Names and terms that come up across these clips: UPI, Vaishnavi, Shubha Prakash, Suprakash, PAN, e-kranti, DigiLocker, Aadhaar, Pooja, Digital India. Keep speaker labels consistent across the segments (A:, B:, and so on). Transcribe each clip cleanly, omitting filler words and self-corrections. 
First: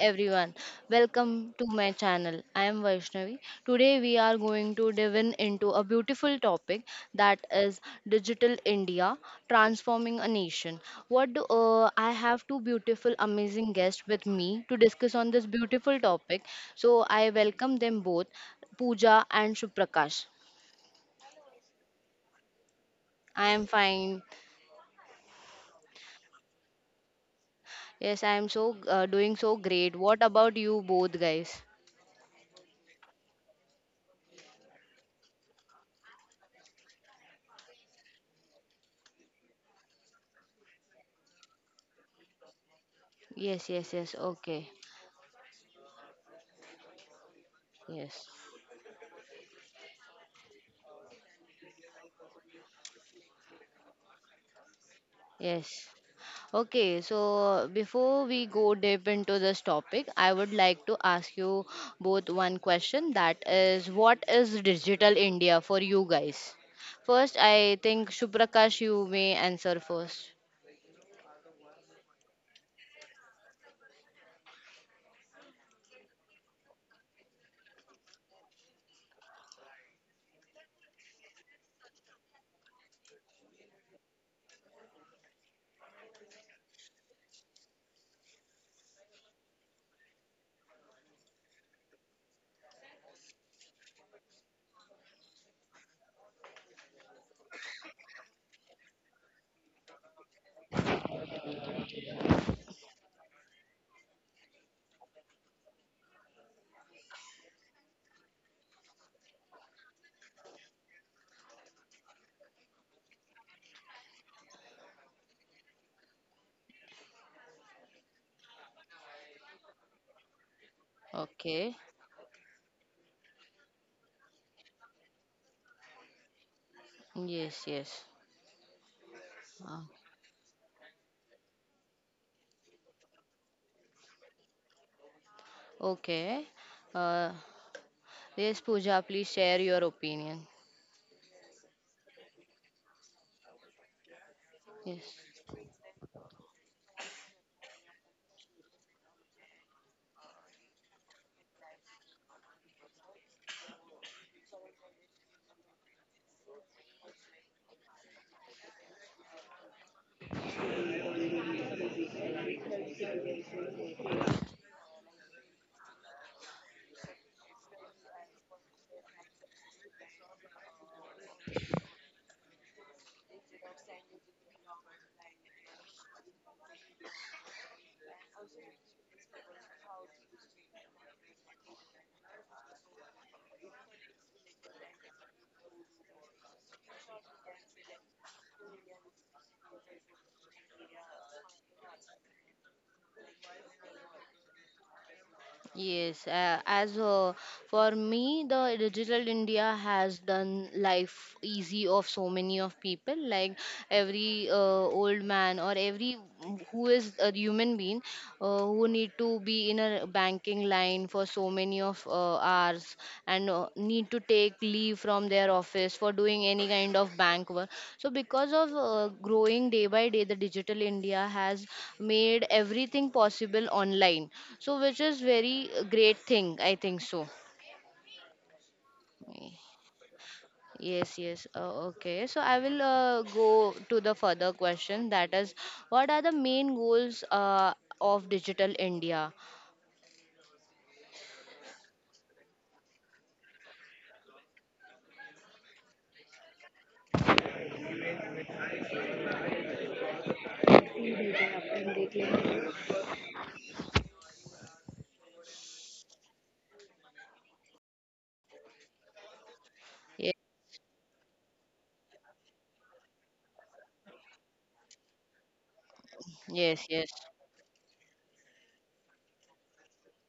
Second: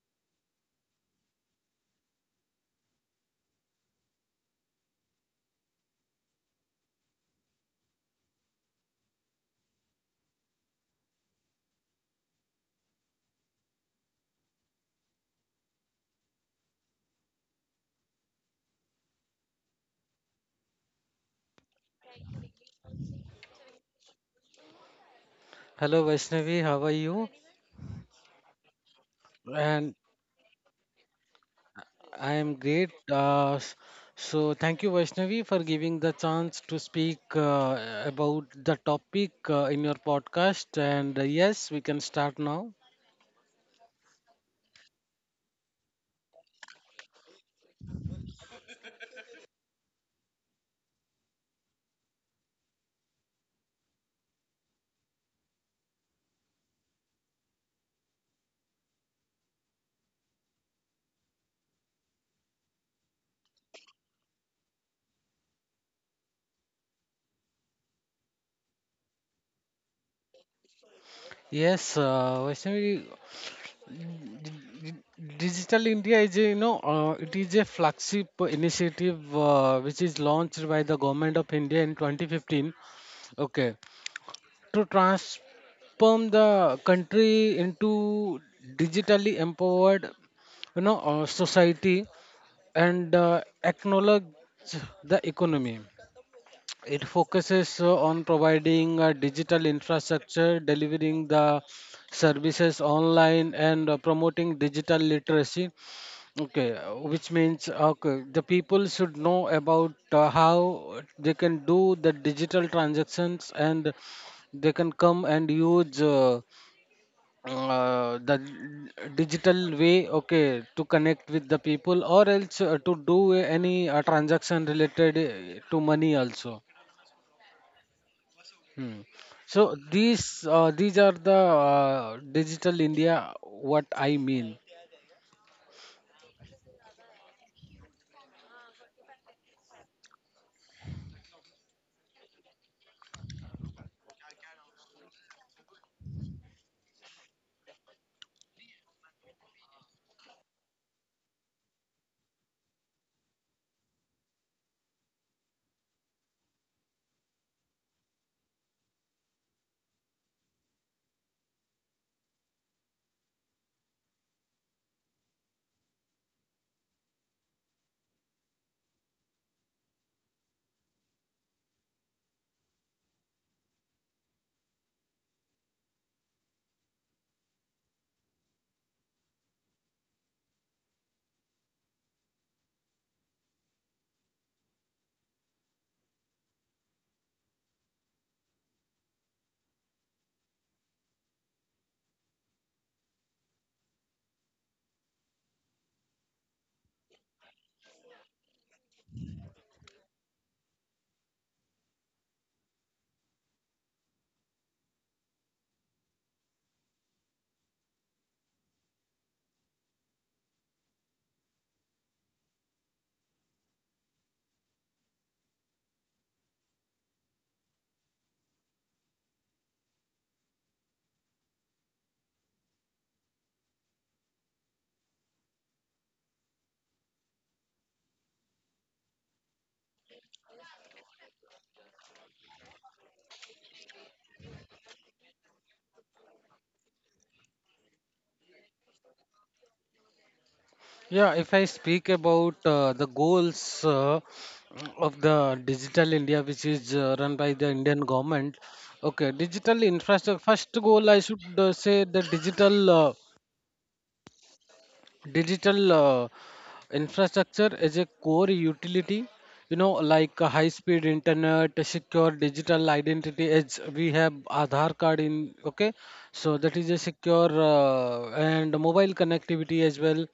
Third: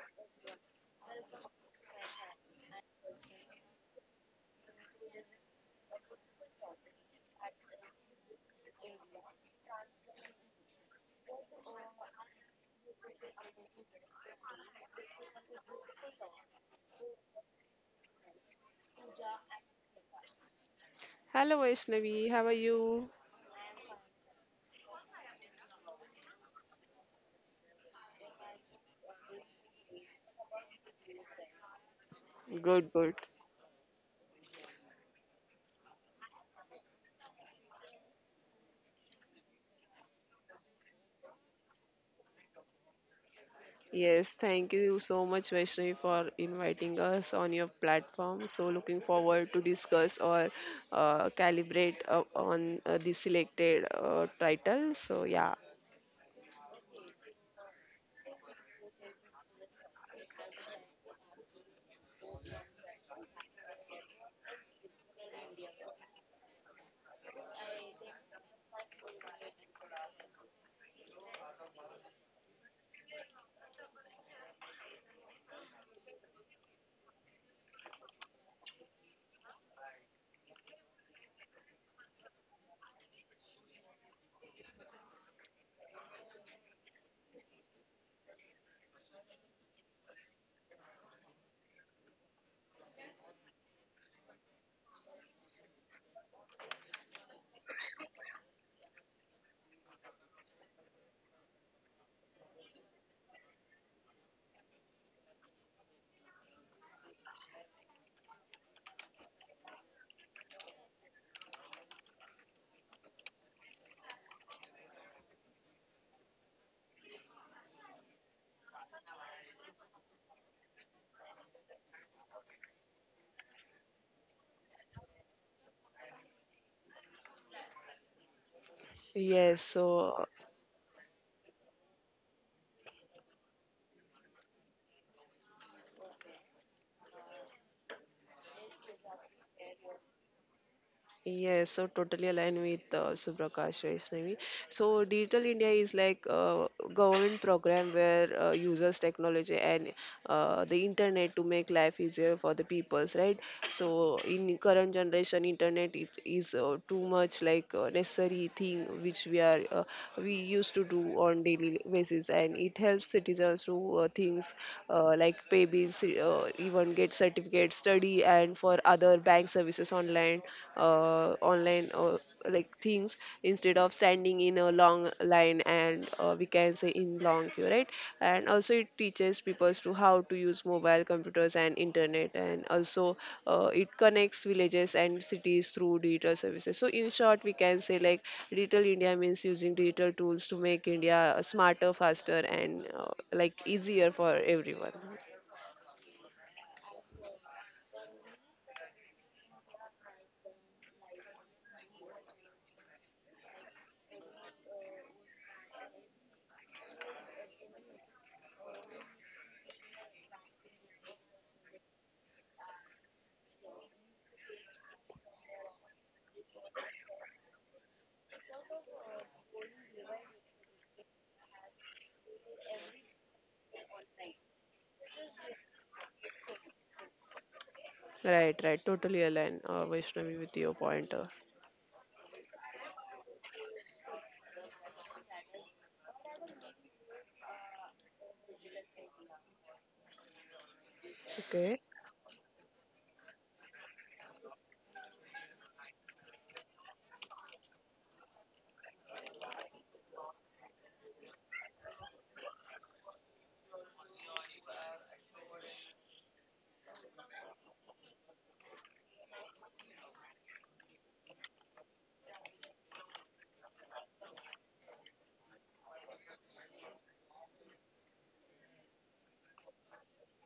A: everyone. Welcome to my channel. I am Vaishnavi. Today we are going to dive in into a beautiful topic that is digital India transforming a nation. I have two beautiful amazing guests with me to discuss on this beautiful topic. So I welcome them both, Pooja and Suprakash.
B: Hello Vaishnavi, how are you?
A: I am fine.
C: Hello Vaishnavi, how are you?
A: Yes, I am so doing so great.
C: And
A: What about you both guys?
C: I am
B: Good,
C: great.
B: good.
C: Uh, s- so thank you Vaishnavi for giving the chance to speak about the topic in your podcast. And yes, we can start now.
A: Yes, yes, yes.
B: Yes, thank
A: Okay.
B: you so much Vaishnavi for inviting us on your
A: Yes.
B: platform. So looking forward to discuss or calibrate on the selected title. So yeah,
A: Yes. Okay, so before we go deep into this topic, I would like to ask you both one question, that is, what is digital India for you guys? First, I think Shuprakash, you may answer first.
C: Yes, Vaishnavi, Digital India is a, you know it is a flagship initiative which is launched by the government of India in 2015. Okay, to transform the country into digitally empowered society and acknowledge the economy. It focuses on providing digital infrastructure, delivering the services online, and promoting digital literacy. Okay, which means okay, the people should know about how they can do the digital transactions, and they can come and use the digital way, okay, to connect with the
A: Okay,
C: people, or else to do any transaction related to money also.
A: yes, yes.
C: Hmm.
B: yes.
C: So
A: Uh,
B: So
C: these are the digital India what I mean.
A: Okay, uh, yes, Pooja, please share your opinion.
B: yes, so totally aligned with Suprakash Vaishnavi. So
A: Yes.
B: Digital India is like a government program where users technology and the internet to make life easier for the peoples, right? So in current generation, internet it is too much like necessary thing which we used to do on daily basis, and it helps citizens to things like pay bills, even get certificates, study OTP and for other bank services online, uh, online uh, like things instead of standing in a long line and we can say in long queue, right? And also it teaches people to how to use mobile computers and internet, and also it connects villages and cities through digital services. So in short, we can say like digital India means using digital tools to make India smarter, faster, and like easier for everyone.
A: Yes, as for me, the digital India has done life easy of so many of people. Like every old man or every who is a human being who need to be in a banking line for so many of hours and need to take leave from their office for doing any kind of bank work. So, because of growing day by day, the digital India has made everything possible online. So, which is very great thing, I think so.
B: Right, right. Totally align, Vaishnavi, with your pointer.
A: Yes, yes. Okay. So I will go to the further question. That is, what are the main goals of Digital India?
C: Yeah, if
B: Okay,
C: I speak about the goals of the Digital India, which is run by the Indian government, okay, digital infrastructure. First goal, I should say the digital infrastructure is a core utility. You know,
A: Yes,
C: like high-speed internet, a secure digital identity. As we have Aadhaar card in, okay, so that
A: yes,
C: is a
A: yes.
C: secure and mobile connectivity as well.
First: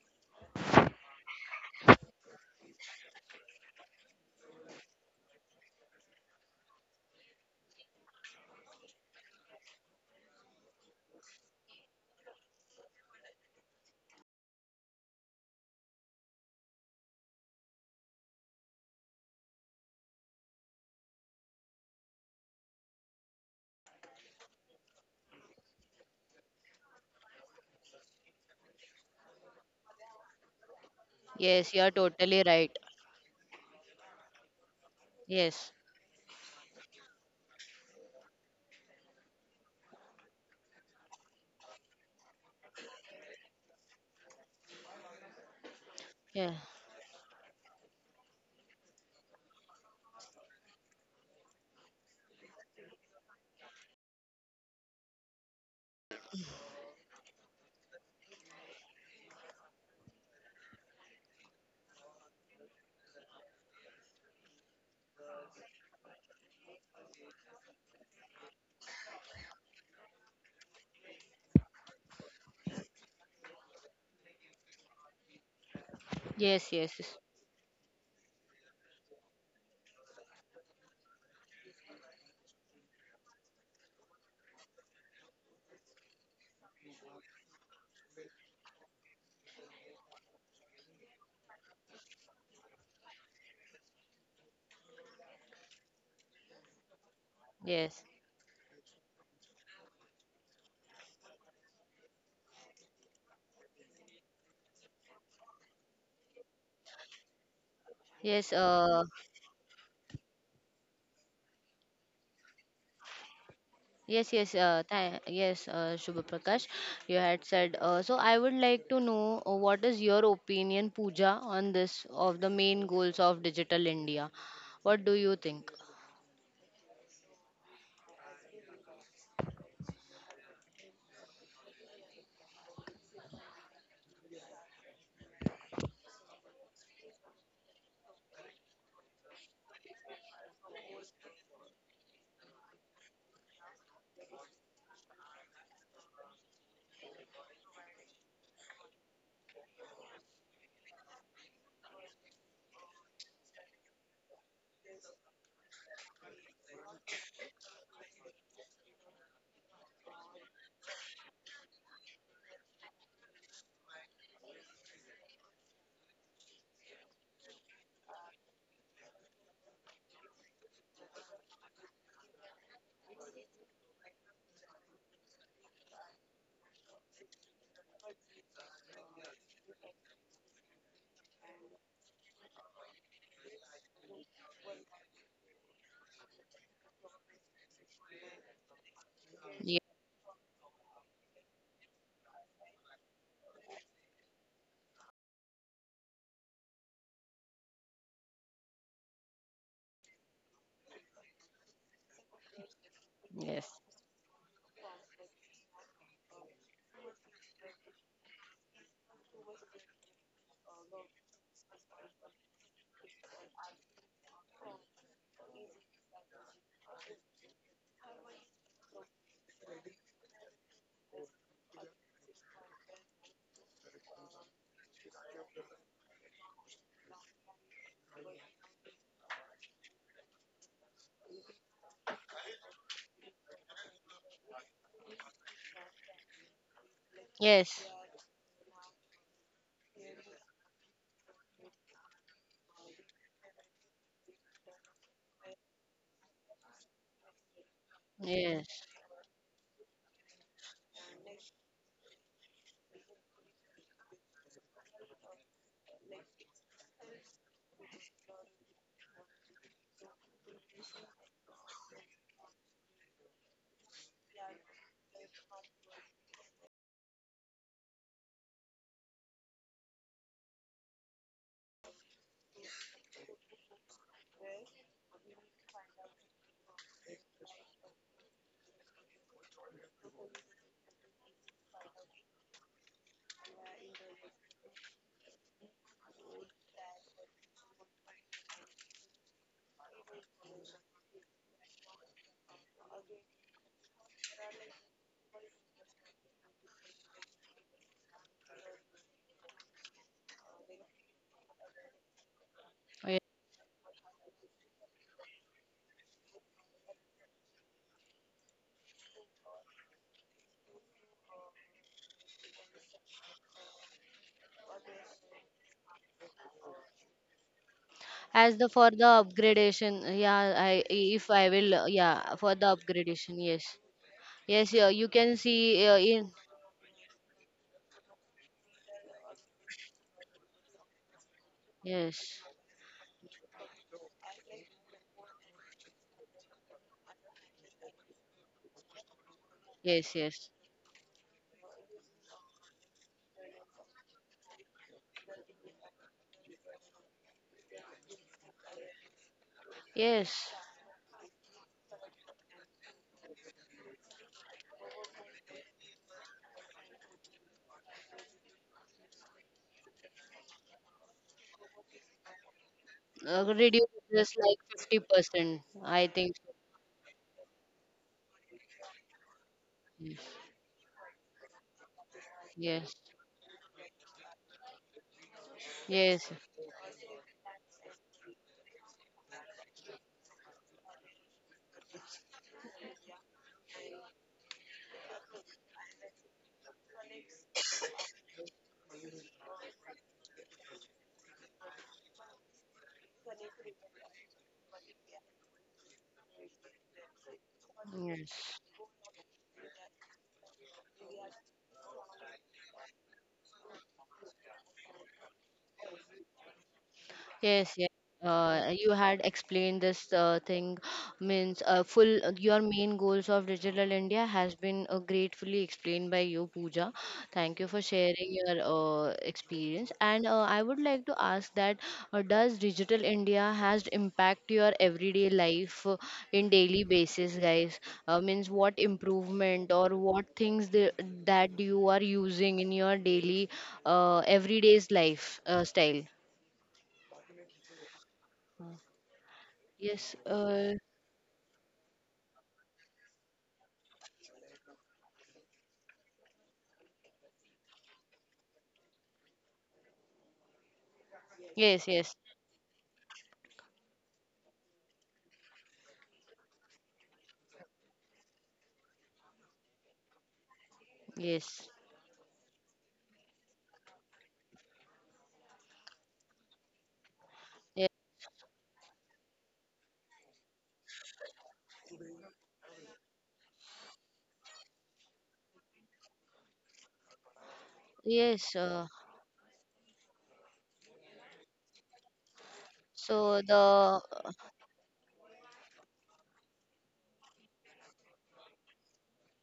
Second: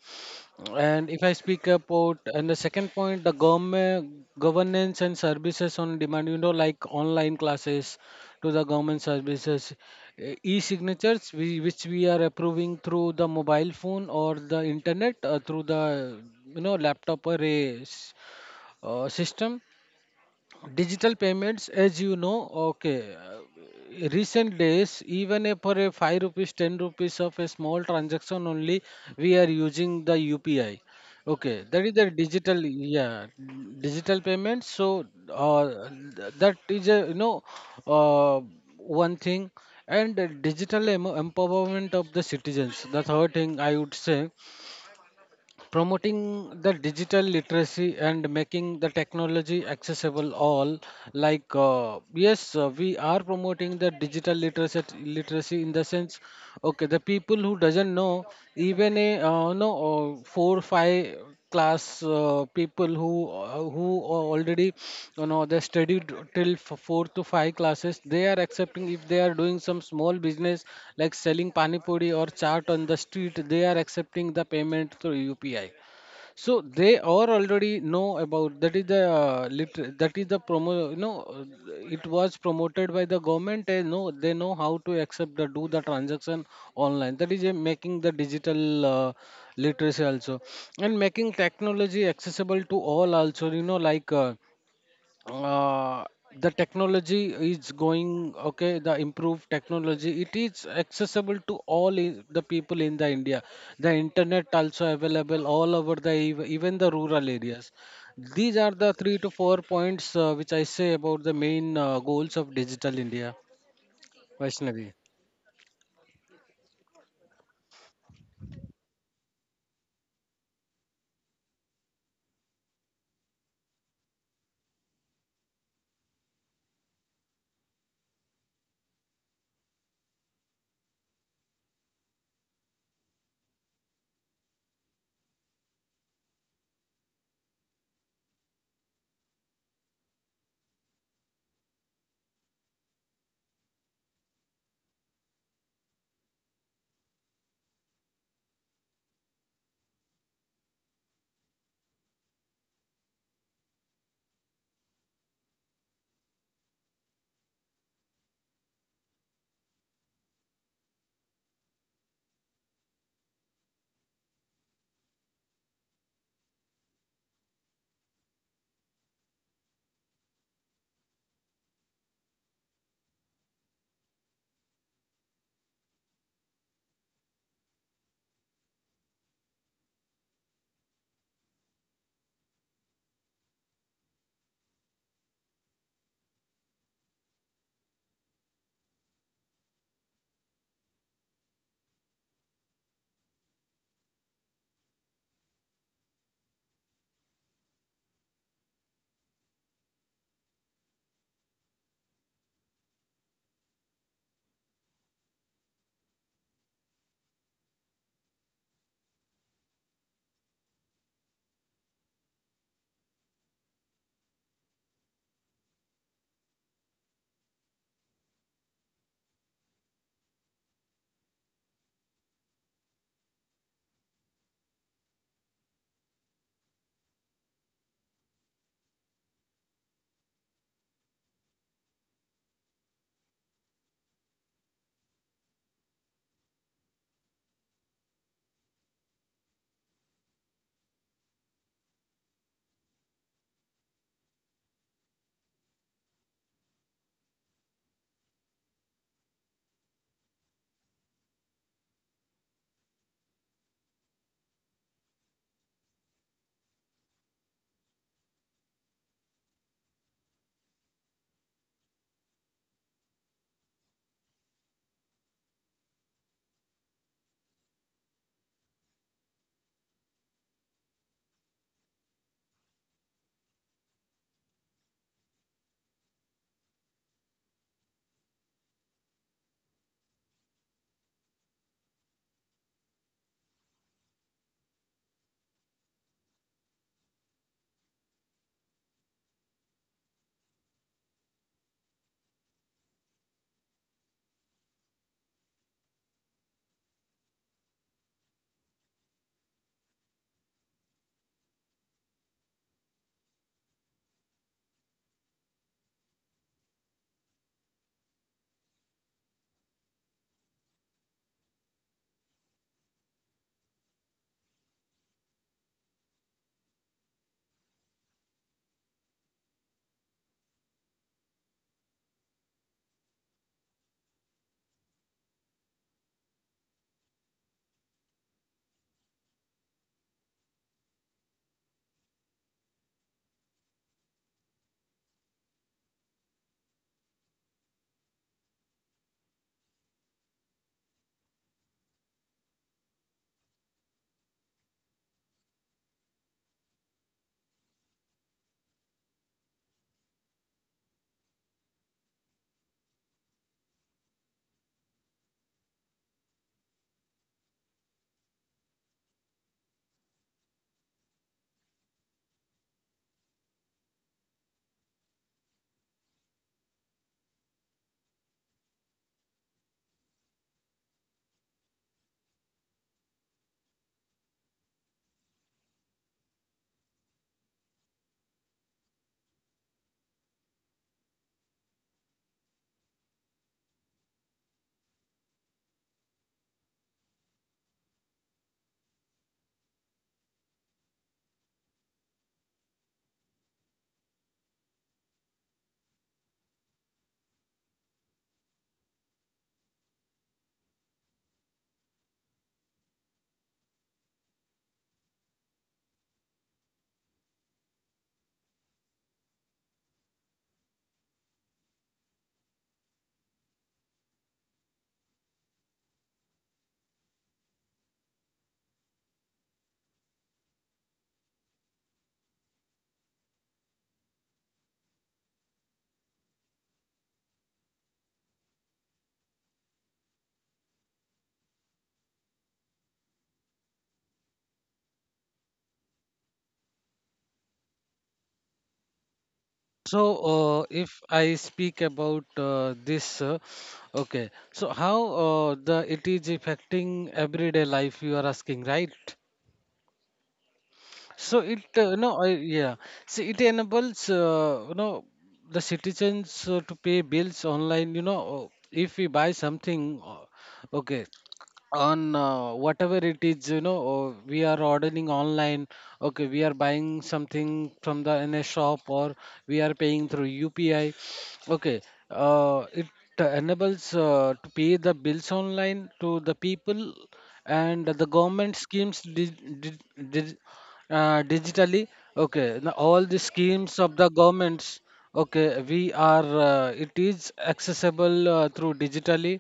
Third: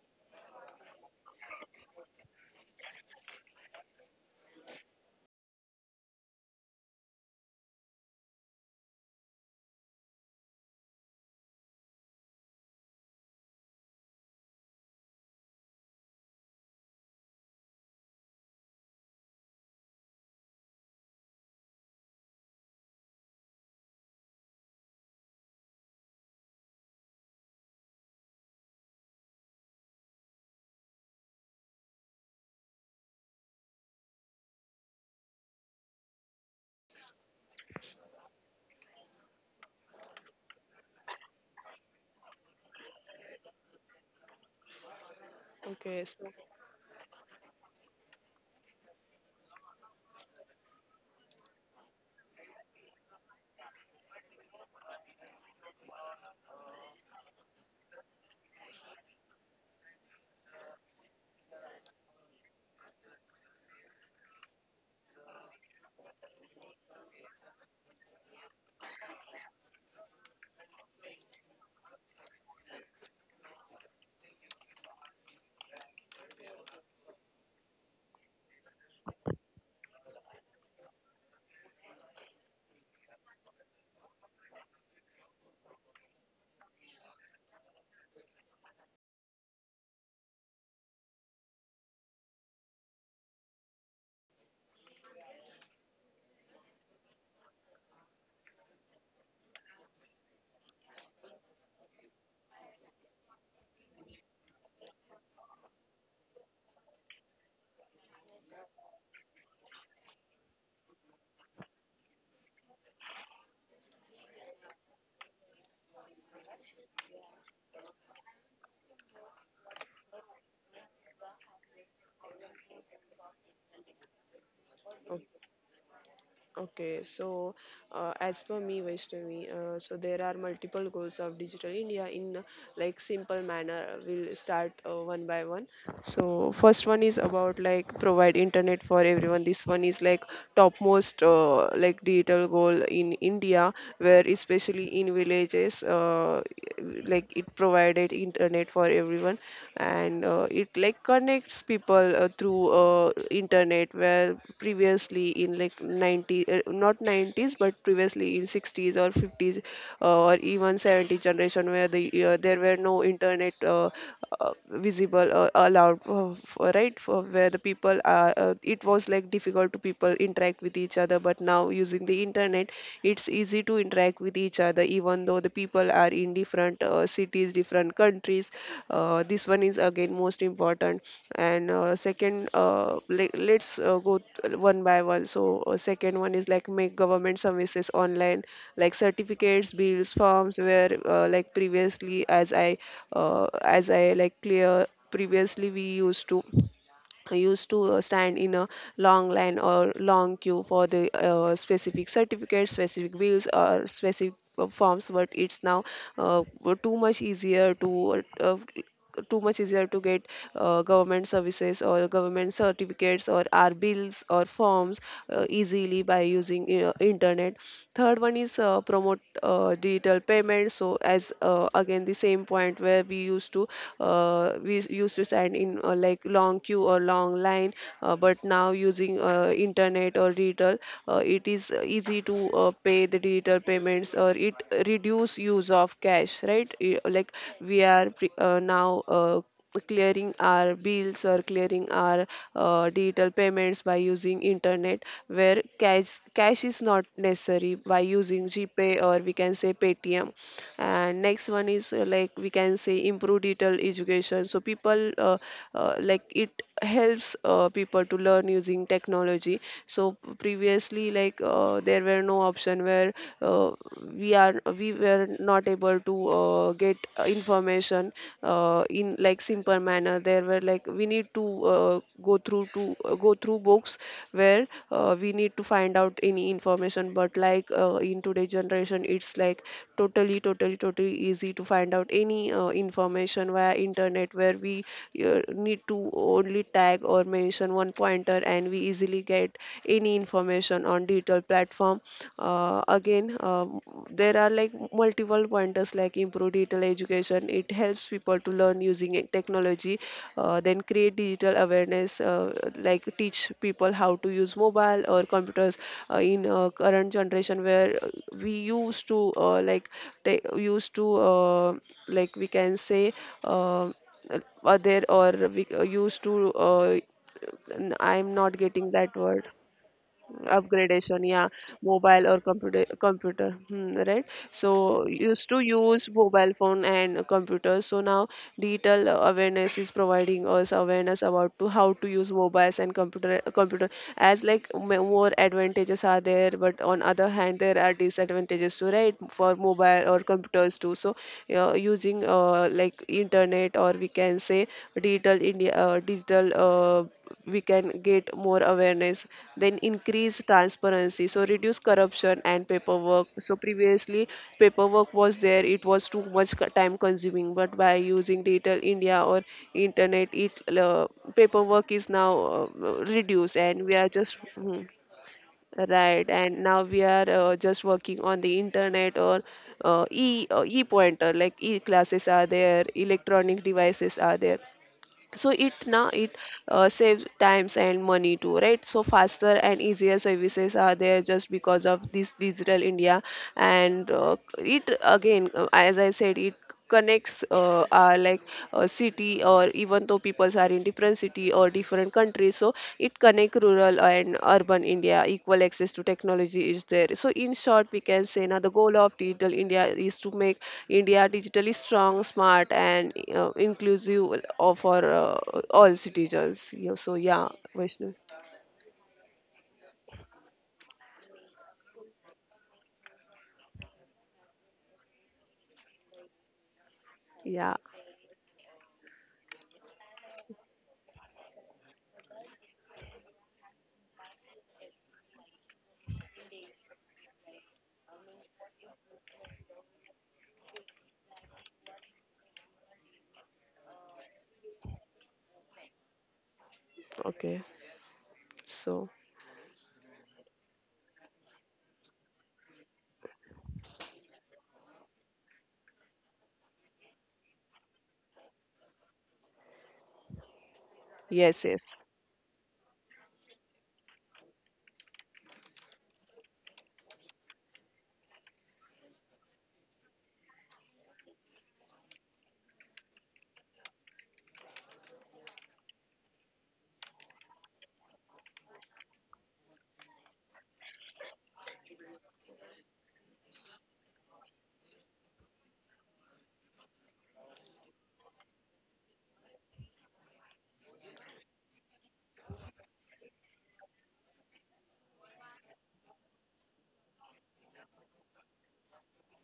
C: And if I speak about and the second point, the government governance and services on demand, you know, like online classes to the government services, e-signatures we, which we are approving through the mobile phone or the internet through the laptop or system. Digital payments, as you know, okay. Recent days, even if for a 5 rupees, 10 rupees of a small transaction only, we are using the UPI. Okay,
A: Yes, you
C: that is
A: are
C: the
A: totally
C: digital,
A: right.
C: yeah, digital payments. So
A: Yes.
C: uh, that is a uh, one thing, and digital empowerment of the citizens. The third thing I would say,
B: okay.
C: promoting
B: So,
A: Yeah.
C: the digital literacy and making the technology accessible all, like yes we are promoting the digital literacy in the sense okay, the people who doesn't know even a no 4 5 class people who already, you know, they studied till 4 to 5 classes. They are accepting, if they are doing some small business like selling pani puri or chaat on the street, they are accepting the payment through UPI. So
A: Yes,
C: they
A: yes, yes.
C: are already know about, that is the that is the promo, it was promoted by the government, and know they know how to accept, the do the transaction online. That is making the digital literacy also, and making technology accessible to all also, uh, the technology is
A: Yes,
C: going okay, the improved technology, it is accessible to all, the people in the India. The internet also available all over the even the rural areas.
A: yes,
C: These are the 3 to 4 points which I say about the main goals of digital India,
A: yes, yes,
C: Vaishnavi.
A: yes, Shubha Prakash, you had said. So I would like to know what is your opinion, Pooja, on this of the main goals of Digital India? What do
B: o-
A: you think?
B: okay, so as per me, Vaishnavi, so there are multiple goals of Digital India in like simple manner. We'll start one by one. So, first one is about like provide internet for everyone. This one is like topmost like digital goal in India, where especially in villages, like it provided internet for everyone and it like connects people through internet where previously in like 90 uh, not 90s but previously in 60s or 50s or even 70 generation where the there were no internet visible allowed for, right for where the people are it was like difficult to people interact with each other but now using the internet it's easy to interact with each other even though the people are in different cities different countries. This one is again most important, and second le- let's go th- one by one. So second one is like make government services online like certificates
A: Ye-
B: bills forms where like previously uh, as I like clear, previously we used to, I used to stand in a long line or long queue for the specific certificates, specific bills,
A: Yes,
B: or specific forms, but it's now uh, too much easier to uh, too much easier to get government services or government certificates or our bills or forms easily by using internet. Third one is promote digital payments. So as again the same point where we used to stand in like long queue or long line, but now using internet or digital, it is easy to pay the digital payments or it reduce use of cash, right?
A: yes,
B: Now clearing our bills or clearing our digital payments by using internet where cash is not necessary by using
A: yes.
B: gpay or we can say paytm. And next one is like we can say improve digital education. So people like it helps people to learn using technology. So previously like there were no option where uh, we were not able to get information in like simple manner. There were like we need to go through books where we need to find out any information, but like in today's generation it's like totally easy to find out any information via internet where we need to only tag or mention one pointer and we easily get any information on digital platform. Again There are like multiple pointers like improve digital education it helps people to learn using technology. Then create digital awareness, like
A: Yes.
B: teach people how to use mobile or computers in current generation where we used to like ta- used to like we can say uh, other or we used to n- I'm
A: As
B: not
A: the for
B: getting
A: the
B: that word.
A: upgradation, yeah, I
B: Upgradation,
A: if I
B: yeah,
A: will,
B: mobile
A: yeah,
B: or
A: for the
B: computer
A: upgradation,
B: computer
A: yes,
B: hmm, right.
A: yes,
B: So
A: yeah, you can
B: used to
A: see
B: use
A: in
B: mobile phone and computers, so now digital awareness is providing us awareness about to how to use
A: yes,
B: mobiles and computer, as like more advantages are there but on other hand there are disadvantages too, right, for mobile
A: yes,
B: or
A: yes,
B: computers too. So using like internet or we can say digital India, digital we can get more awareness. Then increase
A: yes.
B: transparency, so reduce corruption and paperwork. So previously paperwork was there, it was time consuming, but by using digital India or internet it paperwork is now reduced and we are
A: Reduces
B: just.
A: like
B: Mhm.
A: 50%, I
B: Right,
A: think.
B: and now we are just working on the internet or e pointer, like e classes are there,
A: Yes.
B: electronic devices are there, so it, now
A: Yes.
B: it saves times and money too, right? So faster and easier services are there just because of this digital India. And it again as I said it connects our like city or even though people are in different city or different countries, so it connect rural and urban India, equal access to technology is there. So in short we can say now
A: Yes.
B: the goal of digital India is to make India digitally strong, smart, and inclusive of for all citizens. Yeah, so yeah,
A: Yes, yes.
B: Vaishnav.
A: You had explained this thing means full your main goals of digital India has been gratefully explained by you, Pooja. Thank you
B: Yeah,
A: for sharing your experience. And I would like to ask that does digital India has impact your everyday life in daily basis, guys? Means what improvement or what things that you are using in your daily everyday's life style?
B: okay, so
A: Yes,
C: so if I speak about this okay, so how the it is affecting everyday life, you are asking, right? So
B: yes,
C: it
A: yes,
B: yes,
A: yes,
C: no I yeah. See, it enables the citizens to pay bills online. You know, if we buy something, okay,
A: yes,
C: on whatever it is, we are ordering online, okay, we are buying something
A: yes,
C: from the in a shop, or we are paying through UPI, okay, it enables to pay the bills online to the people. And the
A: yes.
C: government schemes dig- digitally, okay, now all the
A: So
C: schemes of
A: the
C: the governments, okay, we are it is accessible through digitally.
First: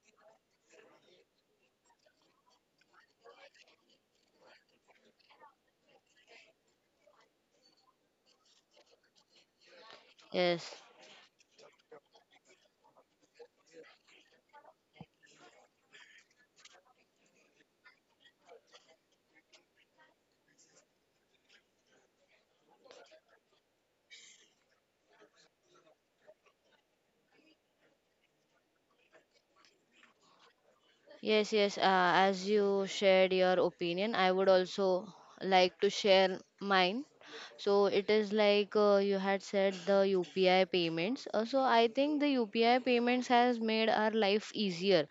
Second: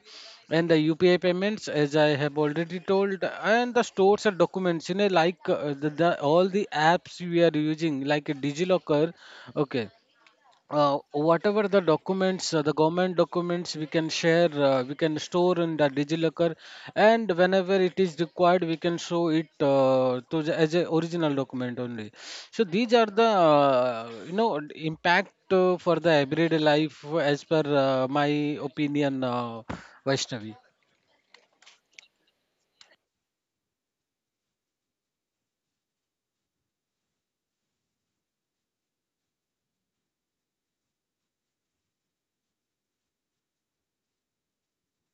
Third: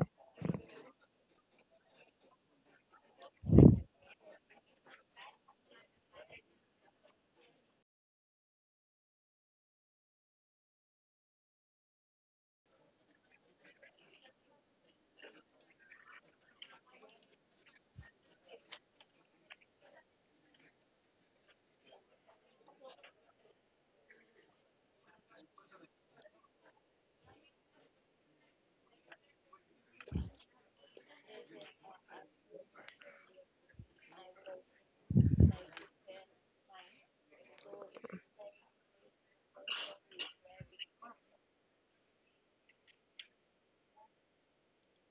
C: And the UPI payments, as I have already told, and the stores and documents, you know, like the all the apps we are using, like a DigiLocker, okay.
A: Yes,
C: Whatever the documents, the government documents, we can share, we can store in the DigiLocker, and whenever it is required, we can show it as a original document only. So these are the impact for the everyday life as per my opinion, Vaishnavi.
A: yes, yes. As you shared your opinion, I would also like to share mine. So it is like you had said the UPI payments. So I think the UPI payments has made our life easier.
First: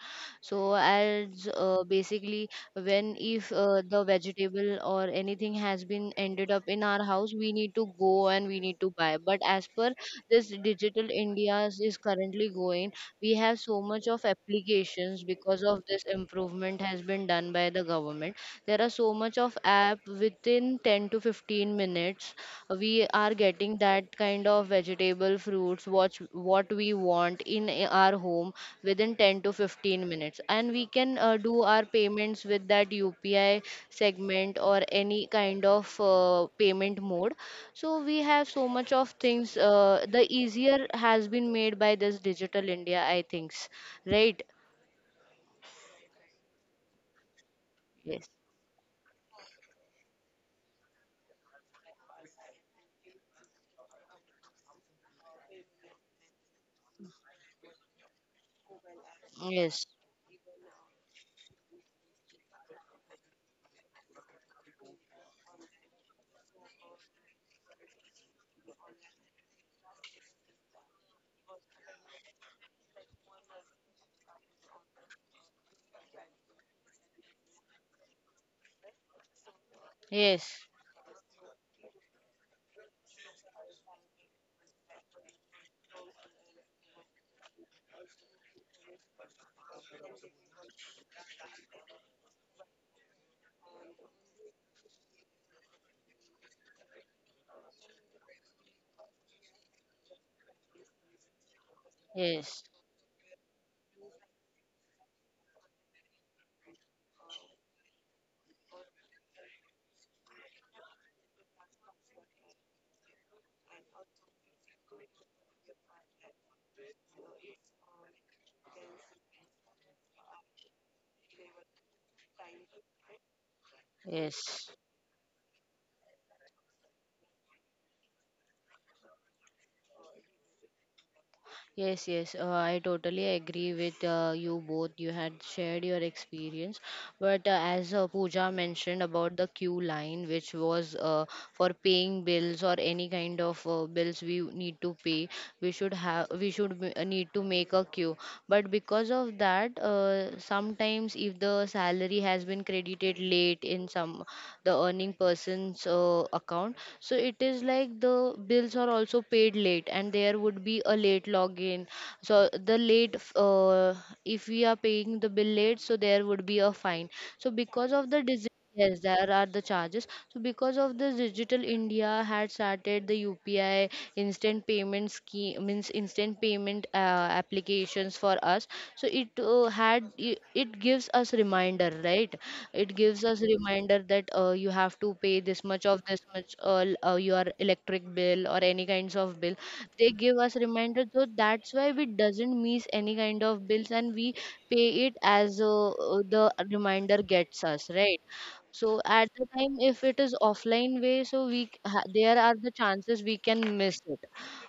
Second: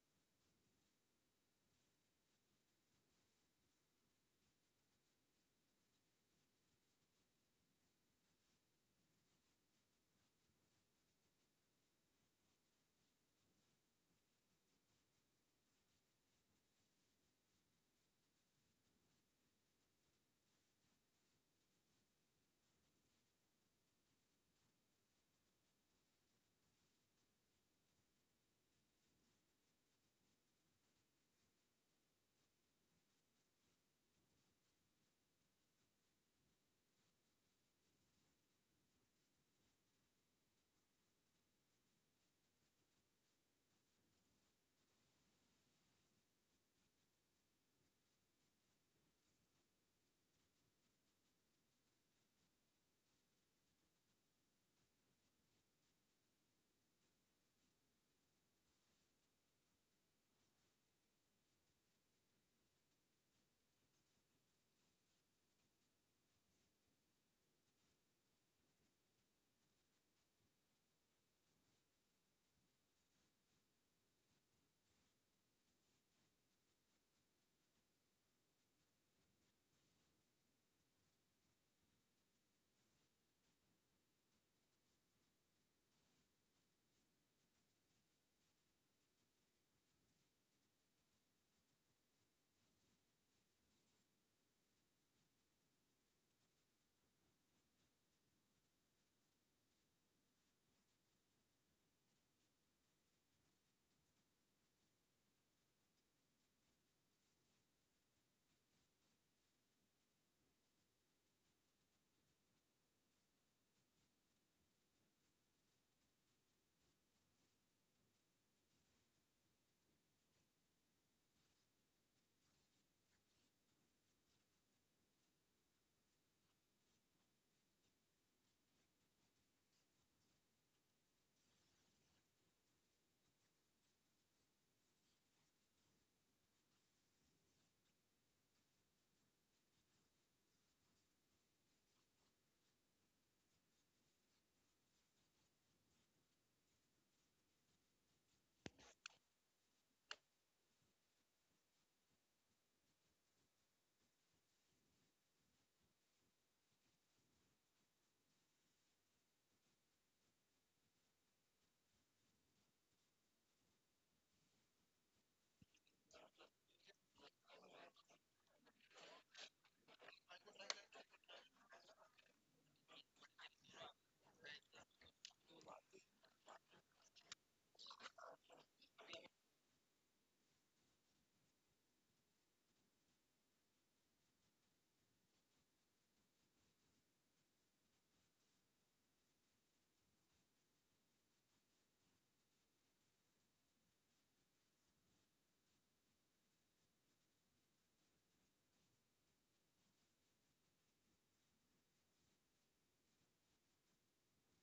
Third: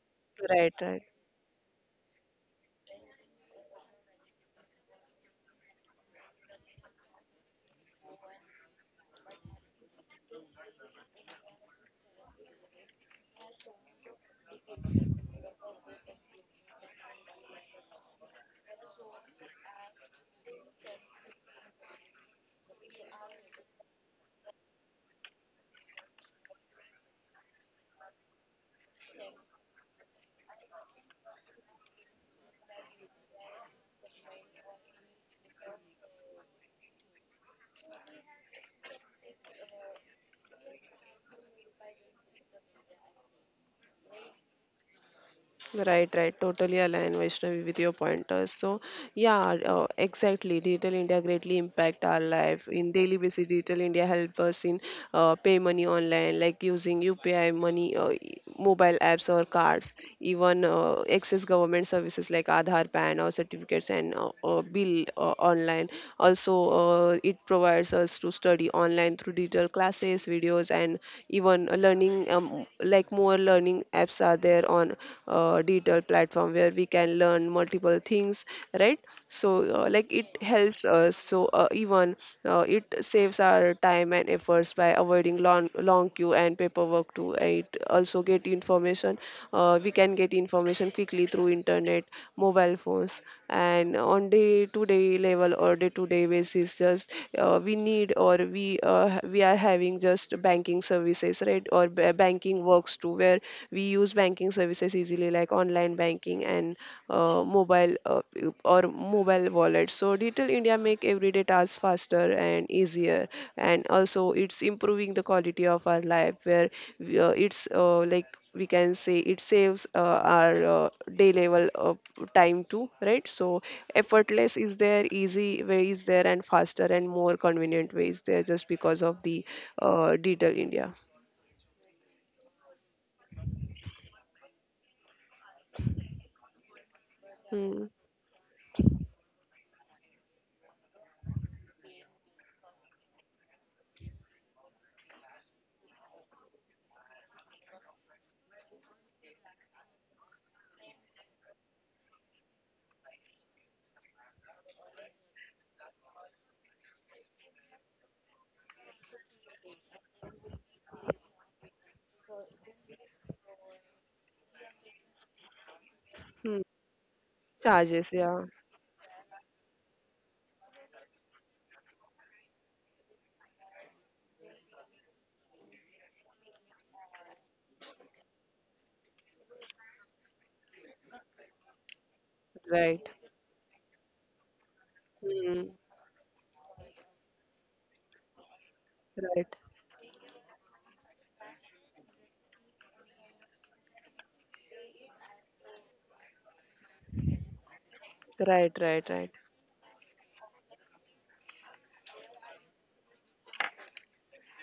B: right,
A: So
B: right.
A: as basically, when if the vegetable or anything has been ended up in our house, we need to go and we need to buy. But as per this, digital India is currently going, we have so much of applications. Because of this, improvement has been done by the government. There are so much of app within 10 to 15 minutes. We are getting that kind of vegetable, fruits, what we want in our home within 10 to 15 minutes, and we can do our payments with that UPI segment or any kind of payment mode. So we have so much of things. The easier has been made by this digital India, I think, right?
B: Right, right. Totally align Vaishnavi with your
A: Yes,
B: pointers. So yeah, exactly. Digital India greatly impact our life in daily basis. Digital India help us in pay money online, like using UPI money, mobile apps or
A: yes,
B: cards, even access government services like Aadhaar, PAN or certificates and bill online. Also, it provides us to study online through digital classes, videos, and even learning, like more learning apps are there on digital platform where we can learn multiple things, right? So, like it
A: yes,
B: helps us. So, even it saves our time and efforts by avoiding long queue and paperwork too. It also get information. We can get information quickly through internet, mobile phones, and on day-to-day level or day-to-day basis. Just we need or we ha- we are having just banking services, right? Or
A: yes,
B: banking works too, where we use banking services easily, like online banking and uh, mobile uh, mobile wallet. So Digital India make everyday tasks faster and easier, and also it's improving the quality of our life. Where we- it's like we can say it saves our day level of time too, right? So effortless
A: yes.
B: is there, easy way is there, and faster and more convenient way is there just because of the Digital India.
A: Yes, yes, I totally agree with you both. You had shared your experience, but
B: Hmm.
A: as Pooja mentioned about the queue line, which was for paying bills or any kind of bills we need to pay, we should have, we should need to make a queue. But because of that, sometimes if the salary has been credited late in some, the earning person's account, so it is like the bills are also paid late, and there would be a late login. So the if we are paying the bill late, so there would be
B: Hmm.
A: a fine. So because of the
B: Charges,
A: digital,
B: yeah,
A: yes, there are the charges. So, because of this, Digital India had started the UPI instant payment scheme, means instant payment applications for us. So it had it it gives us reminder, right? It
B: right.
A: gives us reminder that you have to pay this
B: Hmm.
A: much of this much your electric bill or any kinds of bill.
B: Right,
A: They give us reminder, so that's why we doesn't miss any kind of bills, and we pay it as the reminder gets us, right.
B: right,
A: So
B: right,
A: at
B: right.
A: the time if it is offline way, so there are the chances we can miss it.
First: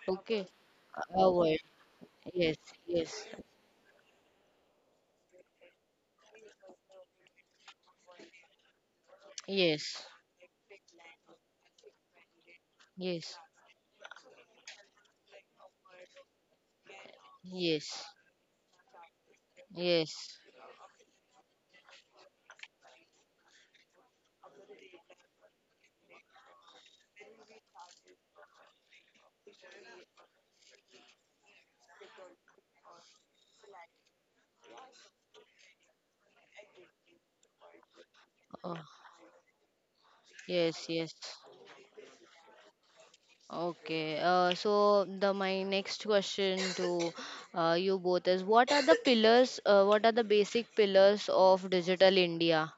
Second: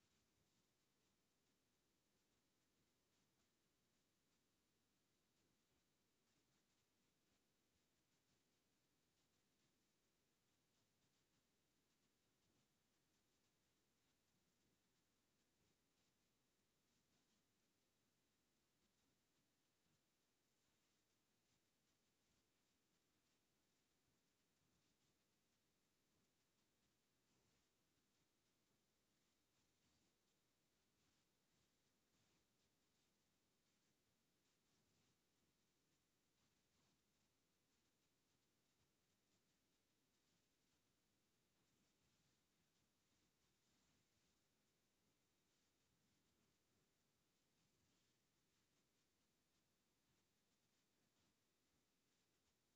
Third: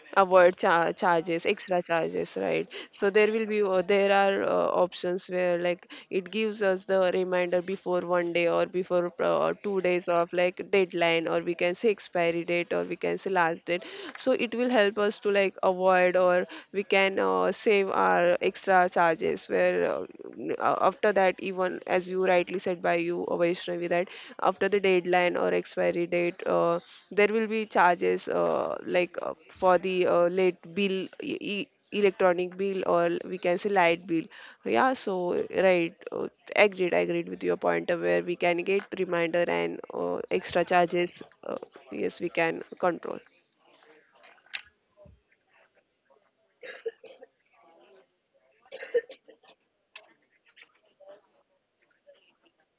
A: Okay.
B: Avoid
A: our
B: charges, extra charges,
A: Yes,
B: right? So
A: yes,
B: there will be there are options where like it gives us the reminder before 1 day or before two
A: yes,
B: days of like deadline or we can say expiry date or we can say
A: yes,
B: last date. So it will help us to like avoid or we can save
A: yes,
B: our extra charges where
A: yes.
B: after that even as you rightly said by you, Vaishnavi, that after the deadline or expiry date, there will be charges like for the late bill, e- e- electronic bill, or we can say light bill. Yeah, so right, agreed, agreed with your point of where we can
A: Oh,
B: get reminder and extra
A: yes, yes.
B: charges. Yes, we can control.
A: Okay. So the my next question to you both is: what are the pillars? What are the basic pillars of digital India?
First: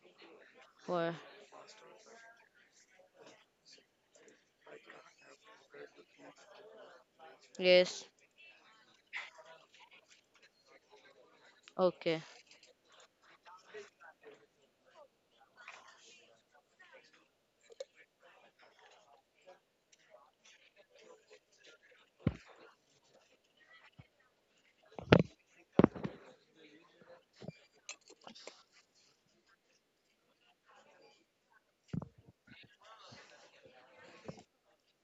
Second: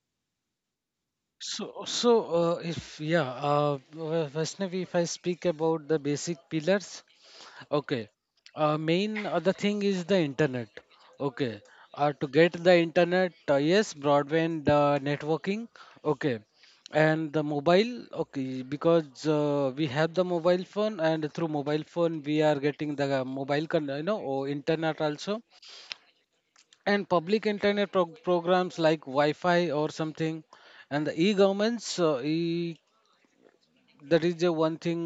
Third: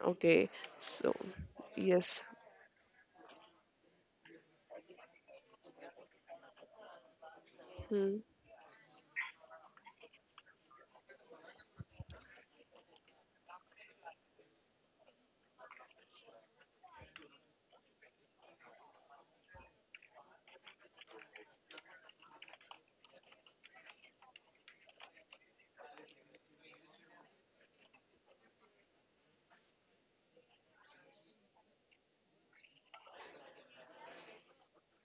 B: Okay,
A: For
B: so
C: So, so
B: yes.
C: if yeah, Vaishnavi, if I speak about the basic pillars,
A: Yes.
C: okay.
B: Hmm.
C: Main other thing is the internet. Okay.
A: Okay.
C: To get the internet, yes, broadband networking. Okay. And the mobile, okay, because we have the mobile phone, and through mobile phone we are getting the mobile, or internet also, and public internet programs like Wi-Fi or something, and the e-governments. That is the one thing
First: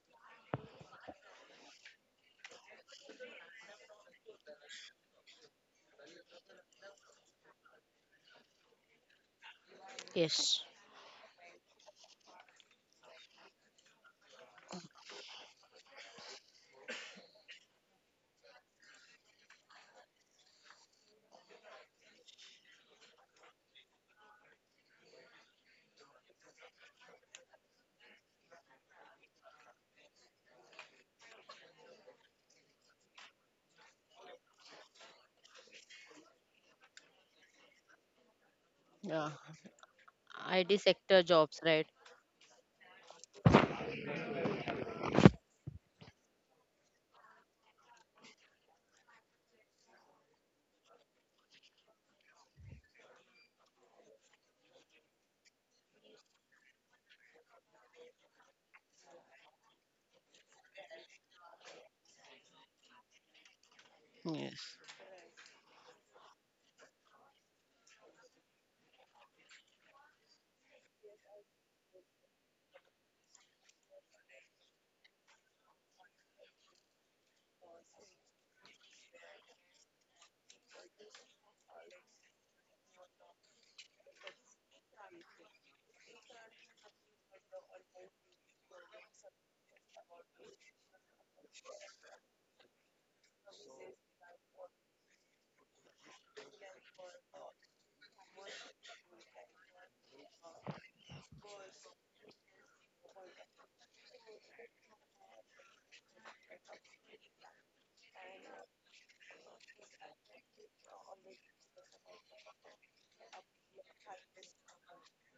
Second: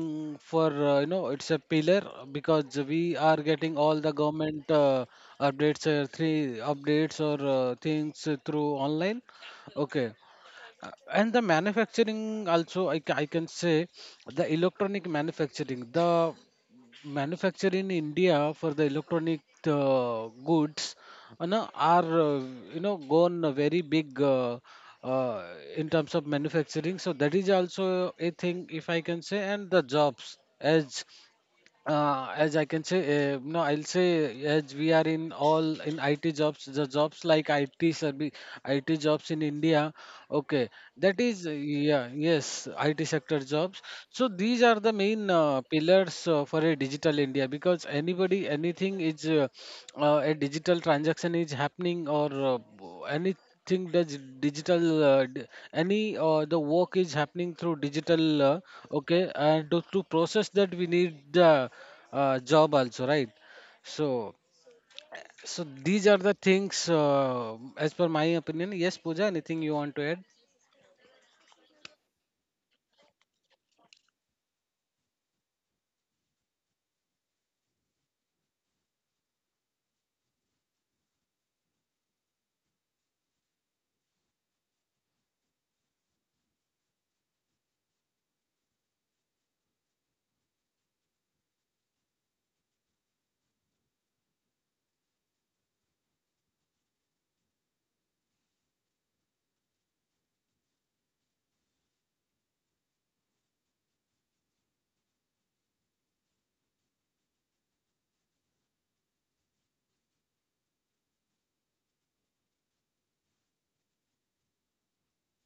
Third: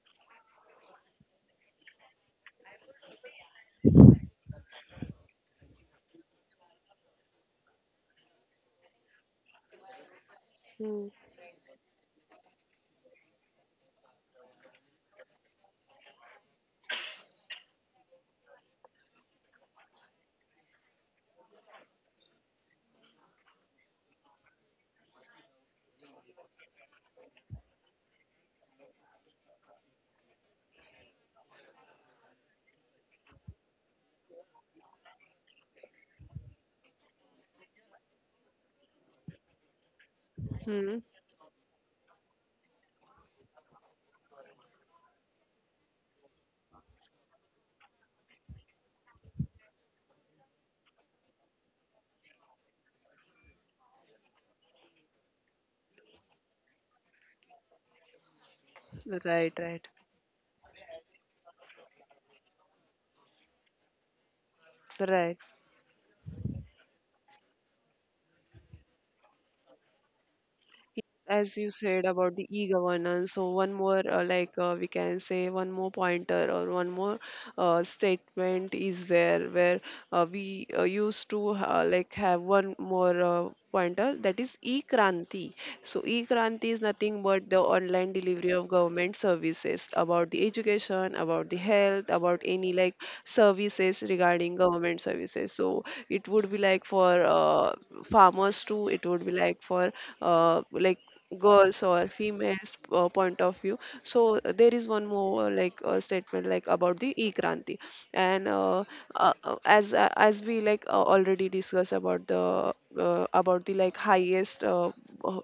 C: for it's a pillar, because we are getting all the government updates, three updates or things through online. Okay,
A: Yes.
B: Hmm.
C: and the manufacturing also, I can say the electronic manufacturing, the manufacture in India for the electronic goods no, are gone a very big uh, in terms of manufacturing. So that is also a thing, if I can say. And the jobs, as I can say, no, I'll say, as we are in all in IT jobs, the jobs like IT service, IT jobs
A: Yeah.
C: in India. Okay,
A: IT
B: Hmm.
C: that
A: sector
C: is
A: jobs, right?
C: yeah, yes, IT sector jobs. So these are the main pillars for a digital India, because anybody, anything is a digital transaction is happening, or uh, anything that's digital, uh, d- any the work is happening through digital, uh, okay.
B: Right,
C: And
B: right,
C: to process that, we need the job also, right? So
A: Yes.
B: right.
C: so these are the things as per my opinion. Yes, Pooja, anything you want to add?
B: As you said about the e-governance, so one more we can say one more pointer or one more statement is there where we used to have one more pointer, that is e-kranti. So e-kranti is nothing but the online delivery of government services, about the education, about the health, about any like services regarding government services. So it would be like for farmers too, it would be like for uh, like girls or females point of view. So there is one more statement like about the e-kranti. And uh, uh, uh, as uh, as we already discussed about the like highest uh,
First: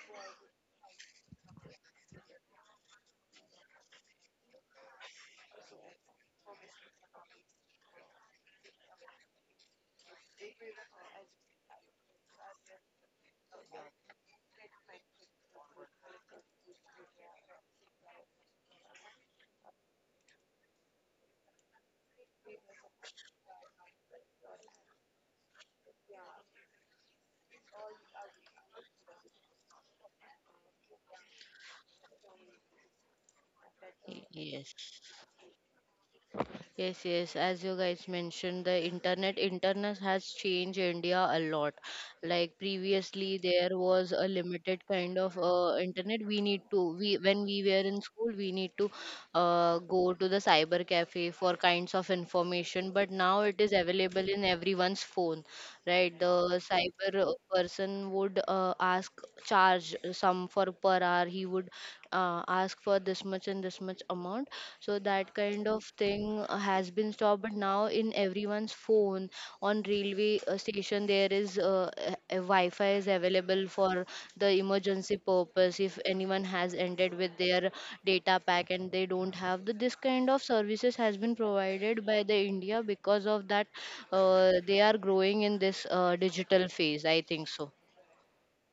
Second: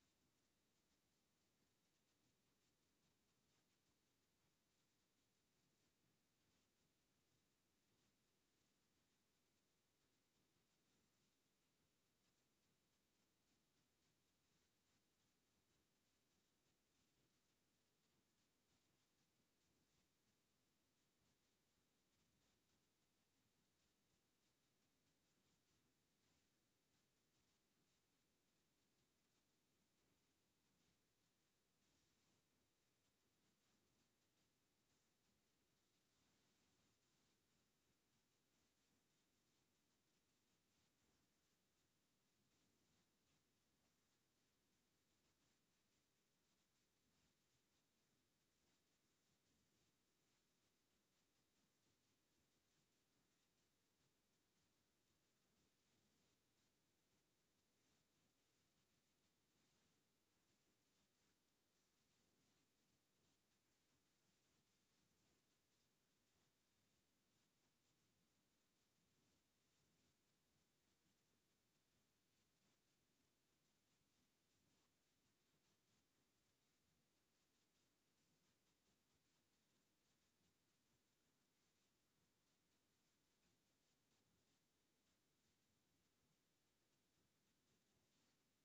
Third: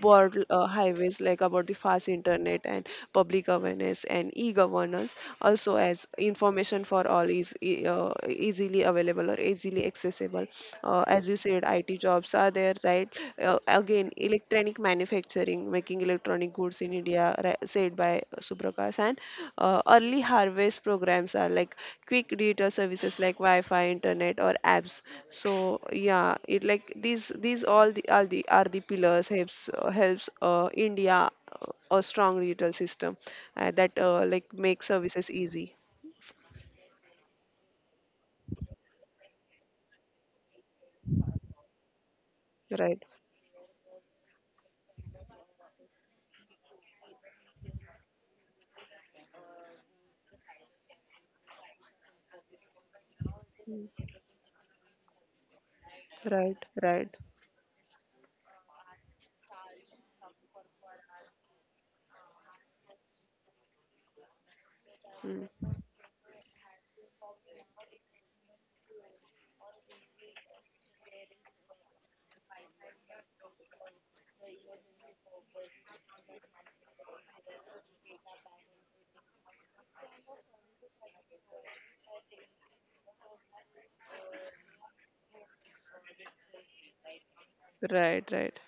B: broad highways, like about the fast internet and public awareness and e-governance, also as information for all is easily available or easily accessible. As you said, IT jobs are there, right? Again, electronic manufacturing, making electronic goods in India, right, said by Suprakash. And early harvest programs are like quick digital services like Wi-Fi, internet, or apps. So yeah, it like these all the are the pillars, helps India a strong digital system that
A: Yes.
B: makes services easy.
A: Yes, yes. As you guys mentioned, the internet has changed India a lot. Like
B: Right,
A: previously, there was a limited kind of internet. We need to we When we were in school, we need to go to the cyber cafe for kinds of information. But now it is available in everyone's phone, right? The
B: right, right,
A: cyber person would ask, charge some for per hour. He would ask for this much and this much amount, so that
B: mm,
A: kind of thing has been stopped. But now in everyone's phone, on railway station, there is a wi-fi is available for the emergency purpose, if anyone has ended with their data pack and they don't have the, this kind of services has been provided by the India. Because of that, they are growing in this digital phase, I think so.
B: right, right.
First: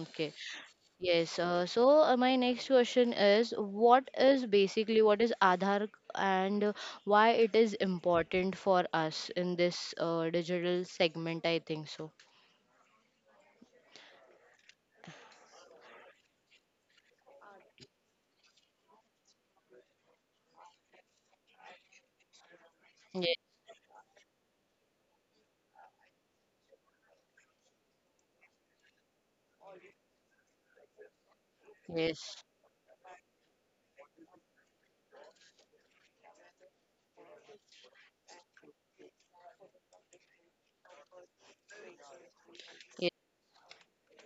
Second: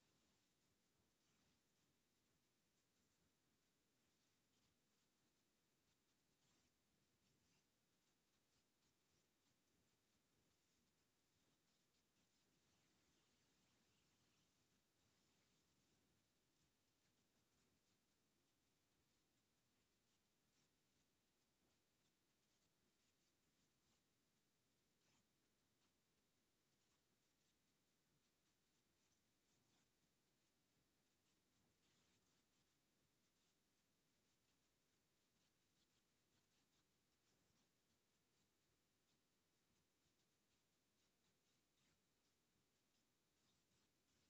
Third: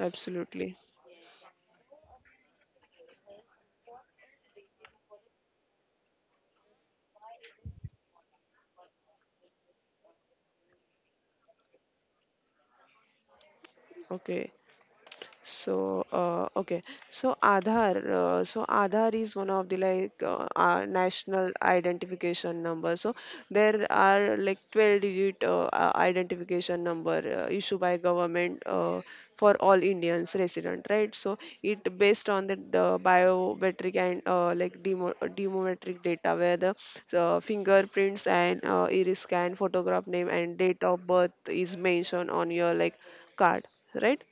A: Okay. Yes, so my next question is: what is Aadhaar, and why it is important for us in this digital segment, I think so.
B: Okay. So so Aadhaar, so Aadhaar is one of the national identification number. So
A: Yes,
B: there are like 12 digit identification number issued by government for all Indians resident, right? So it based
A: yes,
B: on the biometric and demometric data where the fingerprints and iris scan, photograph, name and date of birth is mentioned on your like card, right?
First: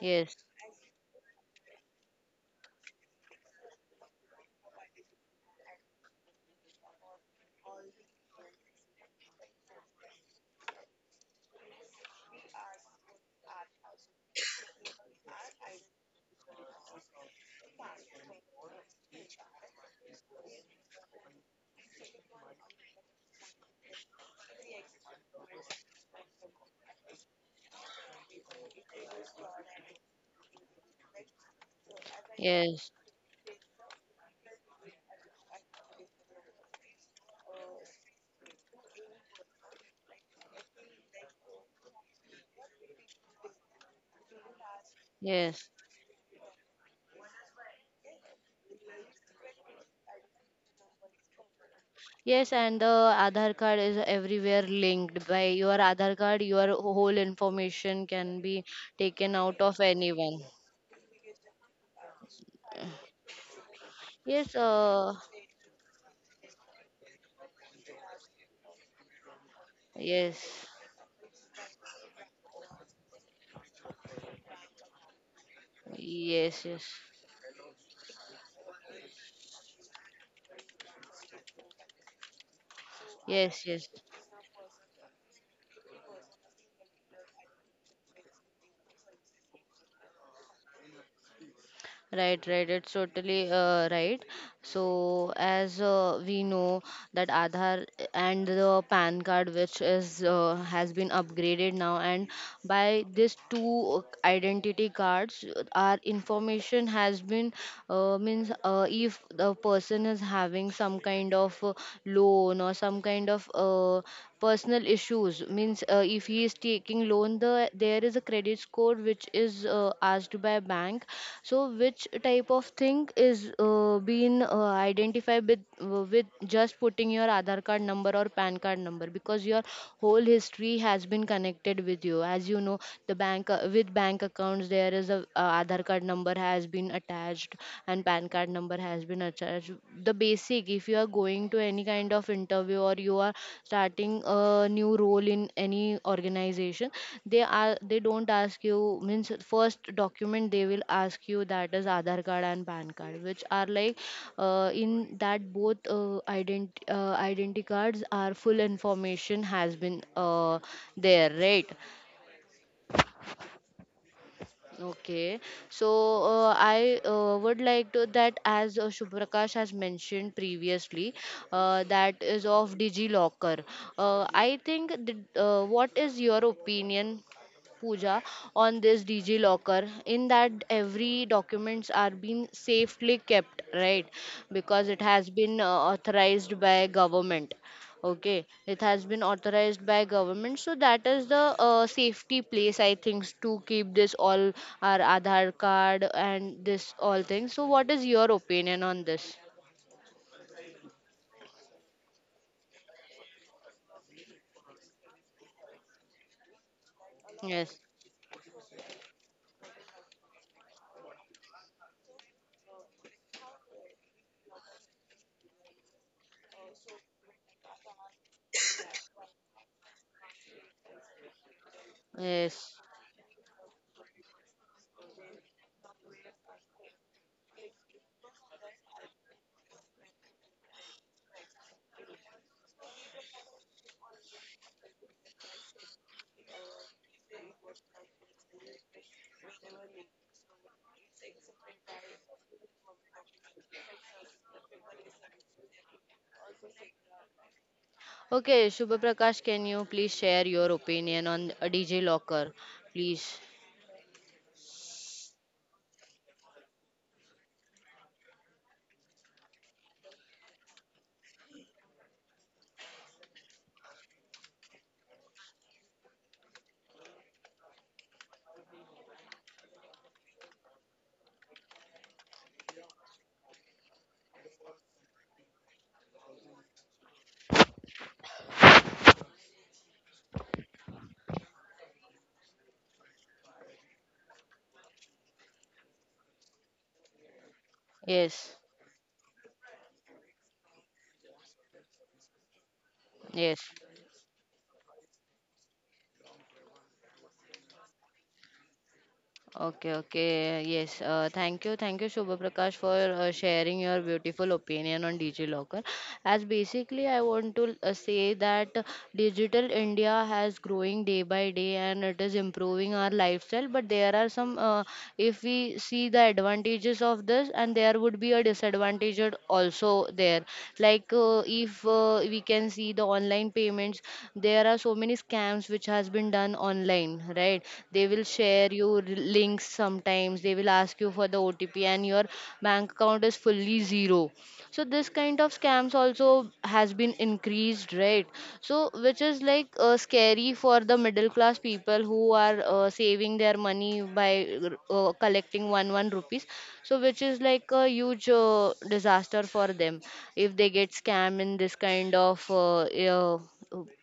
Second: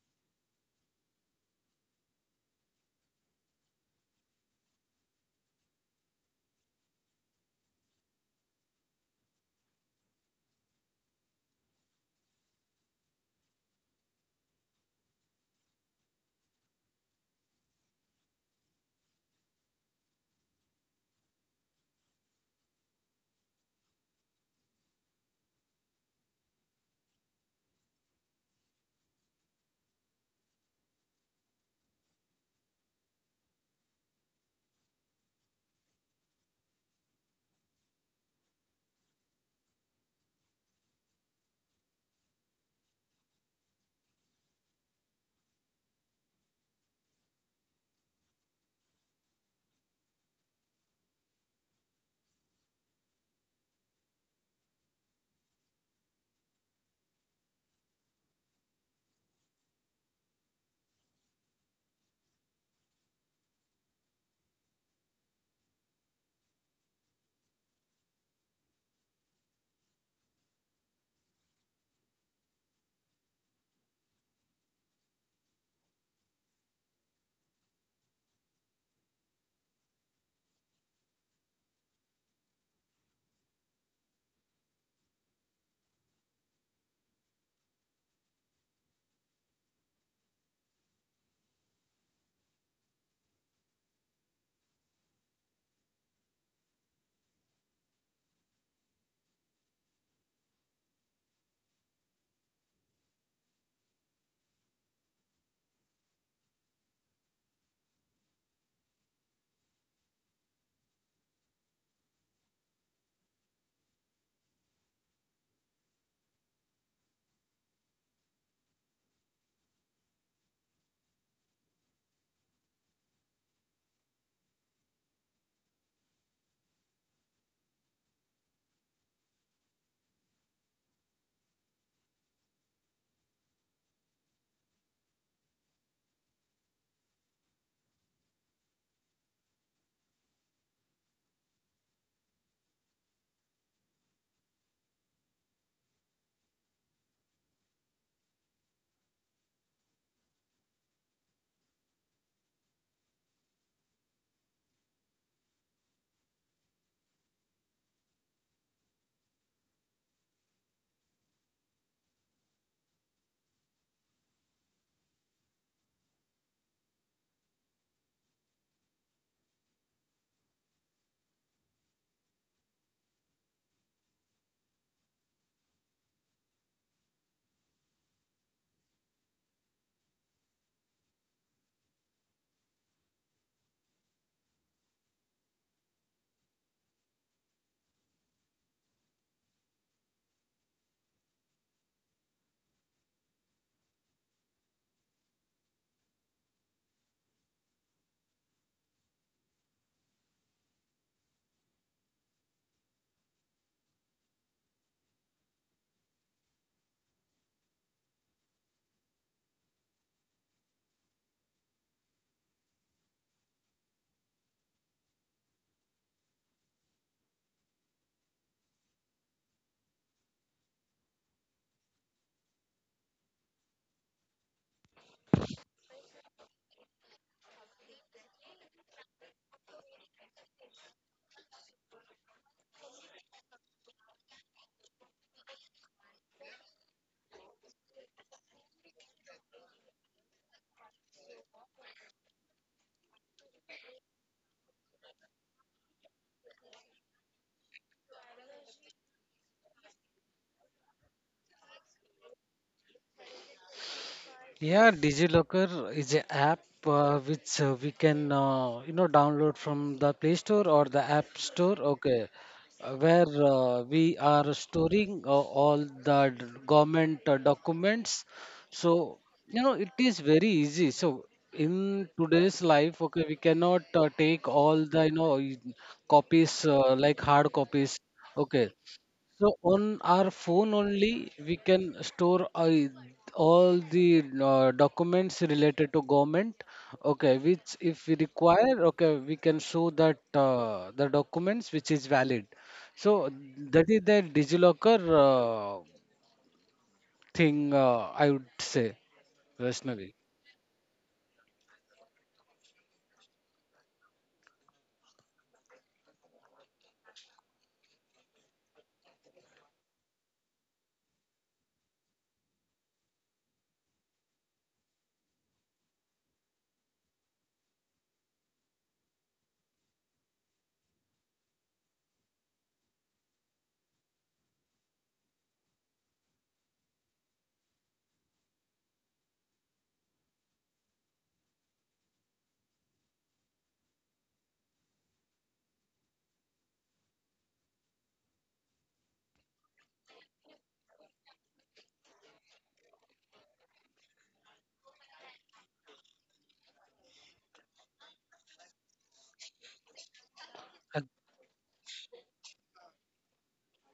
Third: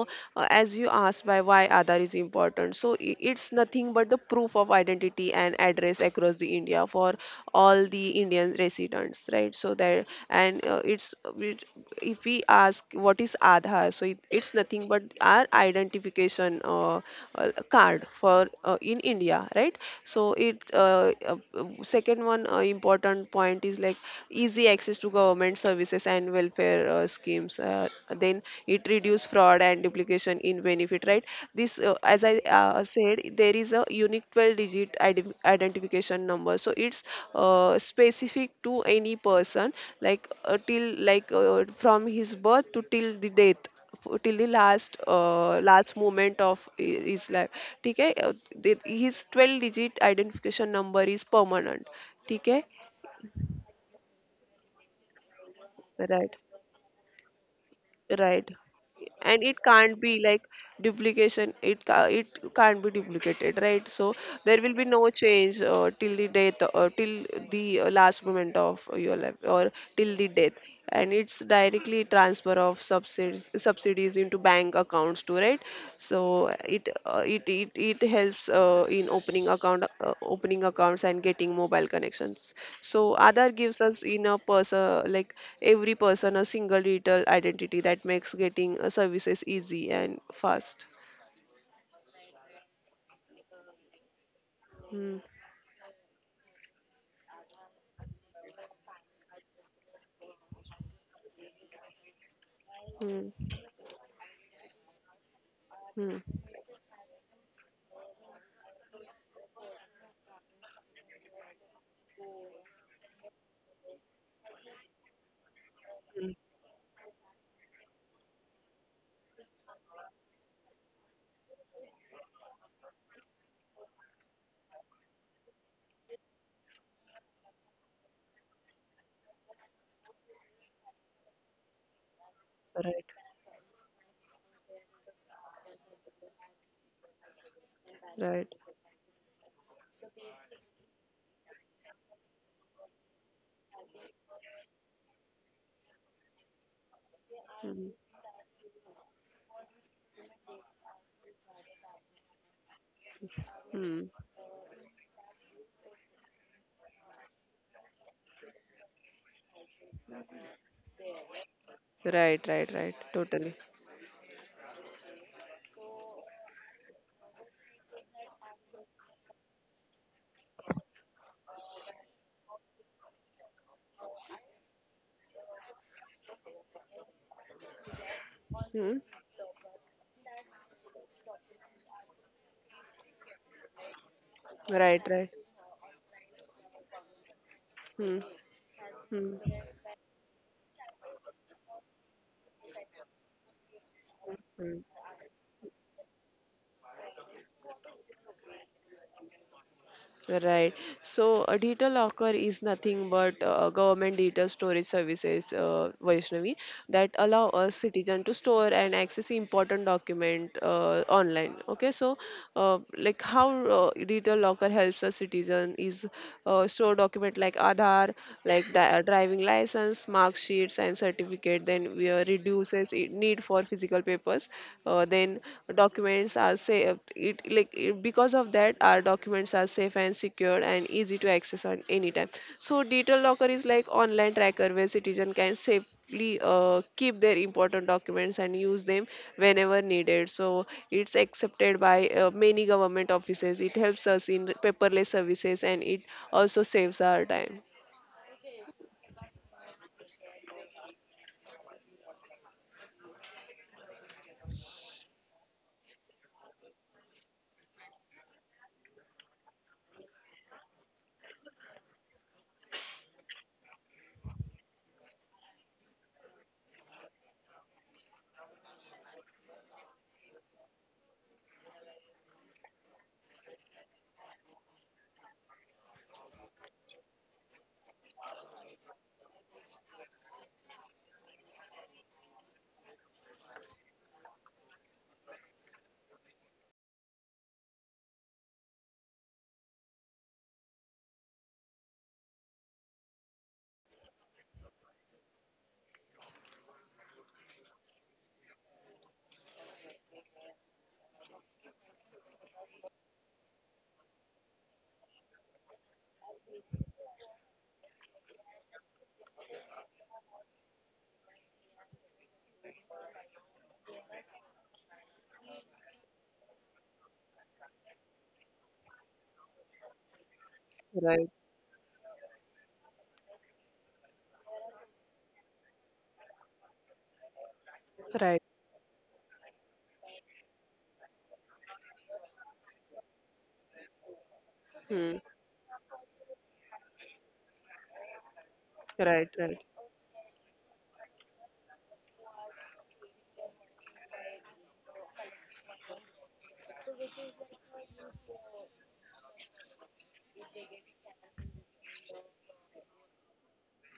A: yes, yes,
B: as you asked by why Aadhaar is important, so it's nothing but the proof of identity and address across the India for all the Indian residents, right? So there. And it's, if we ask what is Aadhaar, so it's nothing but our identification card for in India, right. So it second one important point is like easy access to government services and welfare schemes. Then it reduce fraud and duplication in benefit, right? This, as I
A: yes,
B: said, there is a unique 12-digit identification number, so it's specific to any person, like till like from his birth to till the death. Till the last
A: yes.
B: last moment of his life. ठीक है अ, दे- his 12 digit identification number is permanent.
A: Yes,
B: ठीक है,
A: and the Aadhaar card is everywhere linked. By your Aadhaar card,
B: right,
A: your whole information can
B: right.
A: be taken
B: And
A: out
B: it
A: of
B: can't be
A: anyone.
B: like duplication, it can't be duplicated, right? So
A: Yes,
B: there will be no change till the death or till the last moment of your life or till the death.
A: yes,
B: And it's directly transfer of subsidies into bank accounts too, right? So
A: yes, yes,
B: it helps in opening accounts and getting mobile connections. So
A: yes,
B: Aadhaar
A: yes.
B: gives us in a person like every person a single digital identity that makes getting services easy and fast.
A: Right, right. It's totally right.
B: Hmm.
A: So, as we know, that Aadhaar and the PAN card, which is has been upgraded now, and by these
B: Hmm.
A: two identity cards, our
B: Hmm.
A: information has been means if the person is having some kind of loan or some kind of personal issues means if
B: Hmm.
A: he is taking loan, there is a credit score which is asked by bank. So which type of thing is being identified with with just putting your aadhar card number or pan card number, because your whole history has been connected with you. As you know,
B: Right.
A: the bank with bank accounts, there is a aadhar card number has been attached, and pan card
B: Right.
A: number has been attached. The basic, if you are going to any kind of interview or you are starting a new role in any organization, they are
B: Hmm.
A: they don't ask you, means first document they will ask you that is aadhar card and pan card, which are like
B: Hmm.
A: in that, both identity cards are full information has been uh, there, right?
B: Right. Right. Right. Totally.
A: Okay, so I would like to that as Shubhrakash has mentioned previously, that is of DigiLocker. I think what is your opinion, Pooja, on
B: Hmm.
A: this DigiLocker? In that every documents are being safely kept, right? Because it
B: Right.
A: has
B: Right.
A: been authorized by government.
B: Hmm.
A: Okay, it has been
B: Hmm.
A: authorized by government, so that is the safety place, I think, to keep this all
B: Hmm.
A: our Aadhaar card and this all things. So, what is your opinion on this?
B: Right. So a digital locker is nothing but government digital storage services, Vaishnavi, that allow us
A: Yes,
B: citizen to store and access important document online. Okay. So, like how digital locker helps a citizen is store document like Aadhaar, like the driving license, mark sheets, and certificate. Then we
A: yes.
B: reduces need for physical legal papers then documents are safe, because of that our documents are safe and secured and easy to access on any time. So digital locker is like online tracker where citizen can safely keep their important documents and use them whenever needed. So it's accepted by many government offices, it helps us in paperless services and it also saves our time.
A: Okay, Shubha Prakash, can you please share your opinion on a DJ Locker, please?
C: Yeah, DigiLocker is an app which we can download from the Play Store or the App Store. Okay, where we are storing all the government documents. So you know, it is very easy. So in today's life, okay, we cannot take all the copies like hard copies. Okay, so on our phone only, we can store all the documents related to government. Okay, which if we
A: Yes,
C: require, okay, we can show that the documents which is valid. So
A: yes.
C: that is the DigiLocker thing, I would say,
A: Okay,
C: Vaishnavi.
A: okay. Yes. Thank you. Thank you, Shubha Prakash, for sharing your beautiful opinion on DigiLocker. As basically, I want to say that digital India has growing day by day and it is improving our lifestyle. But there are some, if we see the advantages of this, and there would be a disadvantage also there, like
B: Right,
A: if we can see the online payments, there are so many scams which has been done online, right? They will
B: right,
A: share you links. Sometimes they will ask you for the otp, and your bank account is fully zero. So this
B: hmm,
A: kind of scams also has been increased, right? So which
B: right,
A: is
B: right,
A: like scary for the middle class people who are saving their money by collecting one one rupees. So which is like a huge disaster for them, if they get
C: Uh,
A: scam in this kind of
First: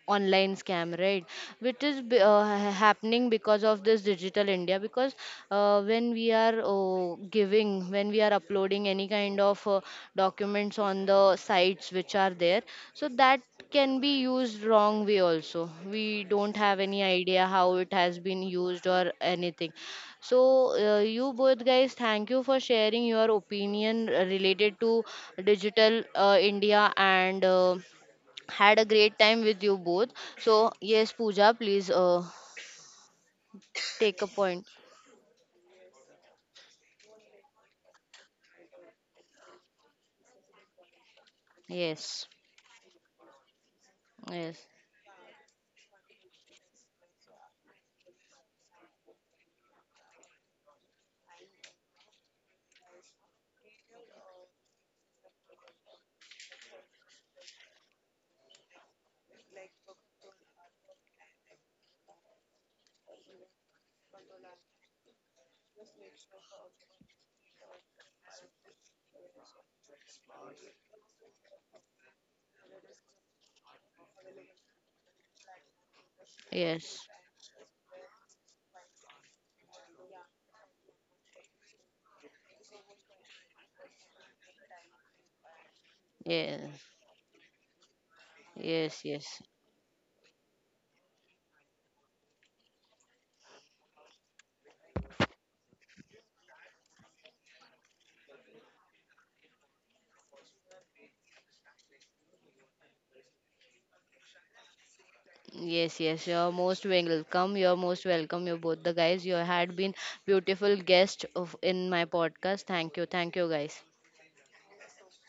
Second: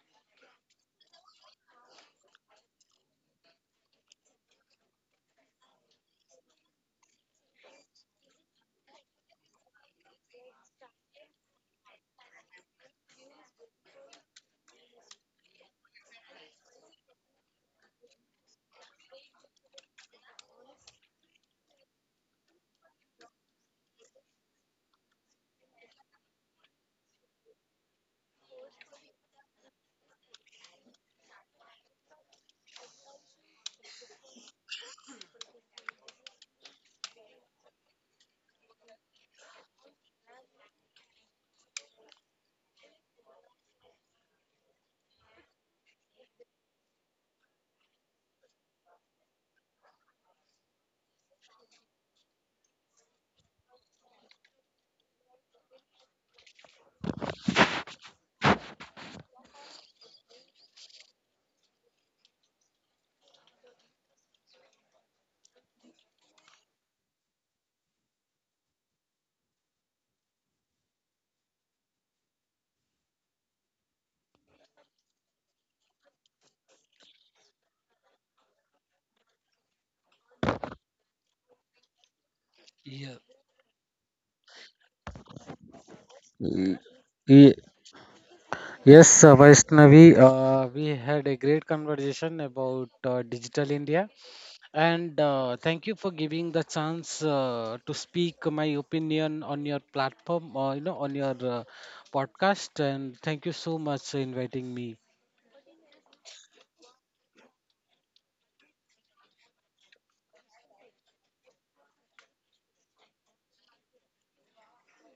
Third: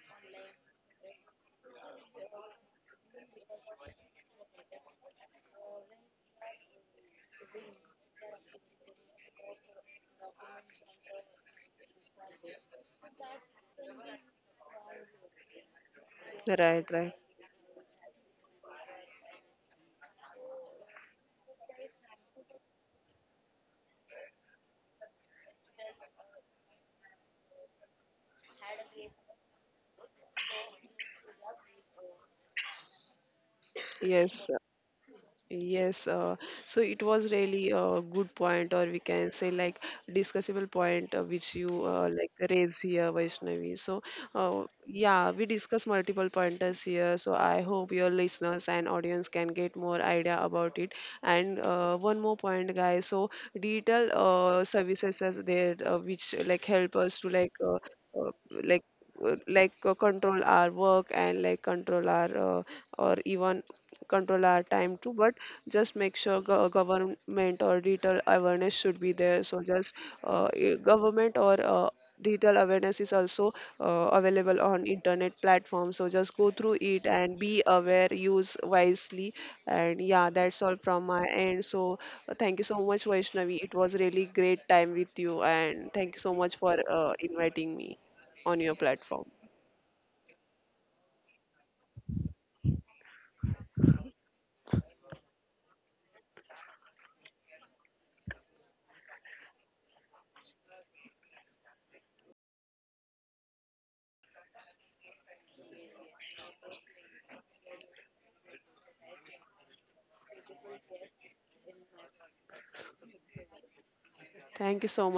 A: online scam, right? Which is happening because of this digital India. Because when we are giving when we are uploading any kind of documents on the sites which are there, so that can be used wrong way also. We don't have
B: right,
A: any
B: right.
A: idea how it has been used or anything. So you both guys, thank you for sharing your opinion related to digital India, and had a great time with you both. So, yes, Pooja, please take a
B: Yes.
A: point.
B: Yes, so it was really a good point, or we can say like discussable point which you
A: Yes,
B: raised here, Vaishnavi. So,
A: yes,
B: yeah, we discussed multiple pointers here. So I hope your listeners and audience can get more idea about it. And one more point, guys. So digital services are there which like help us to uh, like like control our work and like control our or even control our time too, but just make sure government or digital awareness should be there. So just government or digital awareness is also available on internet platform, so just go through
A: yes,
B: it and be aware, use wisely. And yeah, that's all from my end. So thank you so much,
C: yeah.
B: Vaishnavi, it was really great time with you and thank you so much for
A: yes,
C: Y- y-
B: inviting me on your
A: yes,
B: platform.
C: Yes,
A: yes.
C: Vaishnavi, we had a great conversation about Digital India. And thank you for giving the chance to speak my opinion on your platform, or you know, on your podcast. And thank you so much for inviting me.
A: Yes, yes, you're most welcome. You're most welcome. You both the guys. You had been beautiful guests of in my podcast. Thank you. Thank you guys.
B: Thank you so much.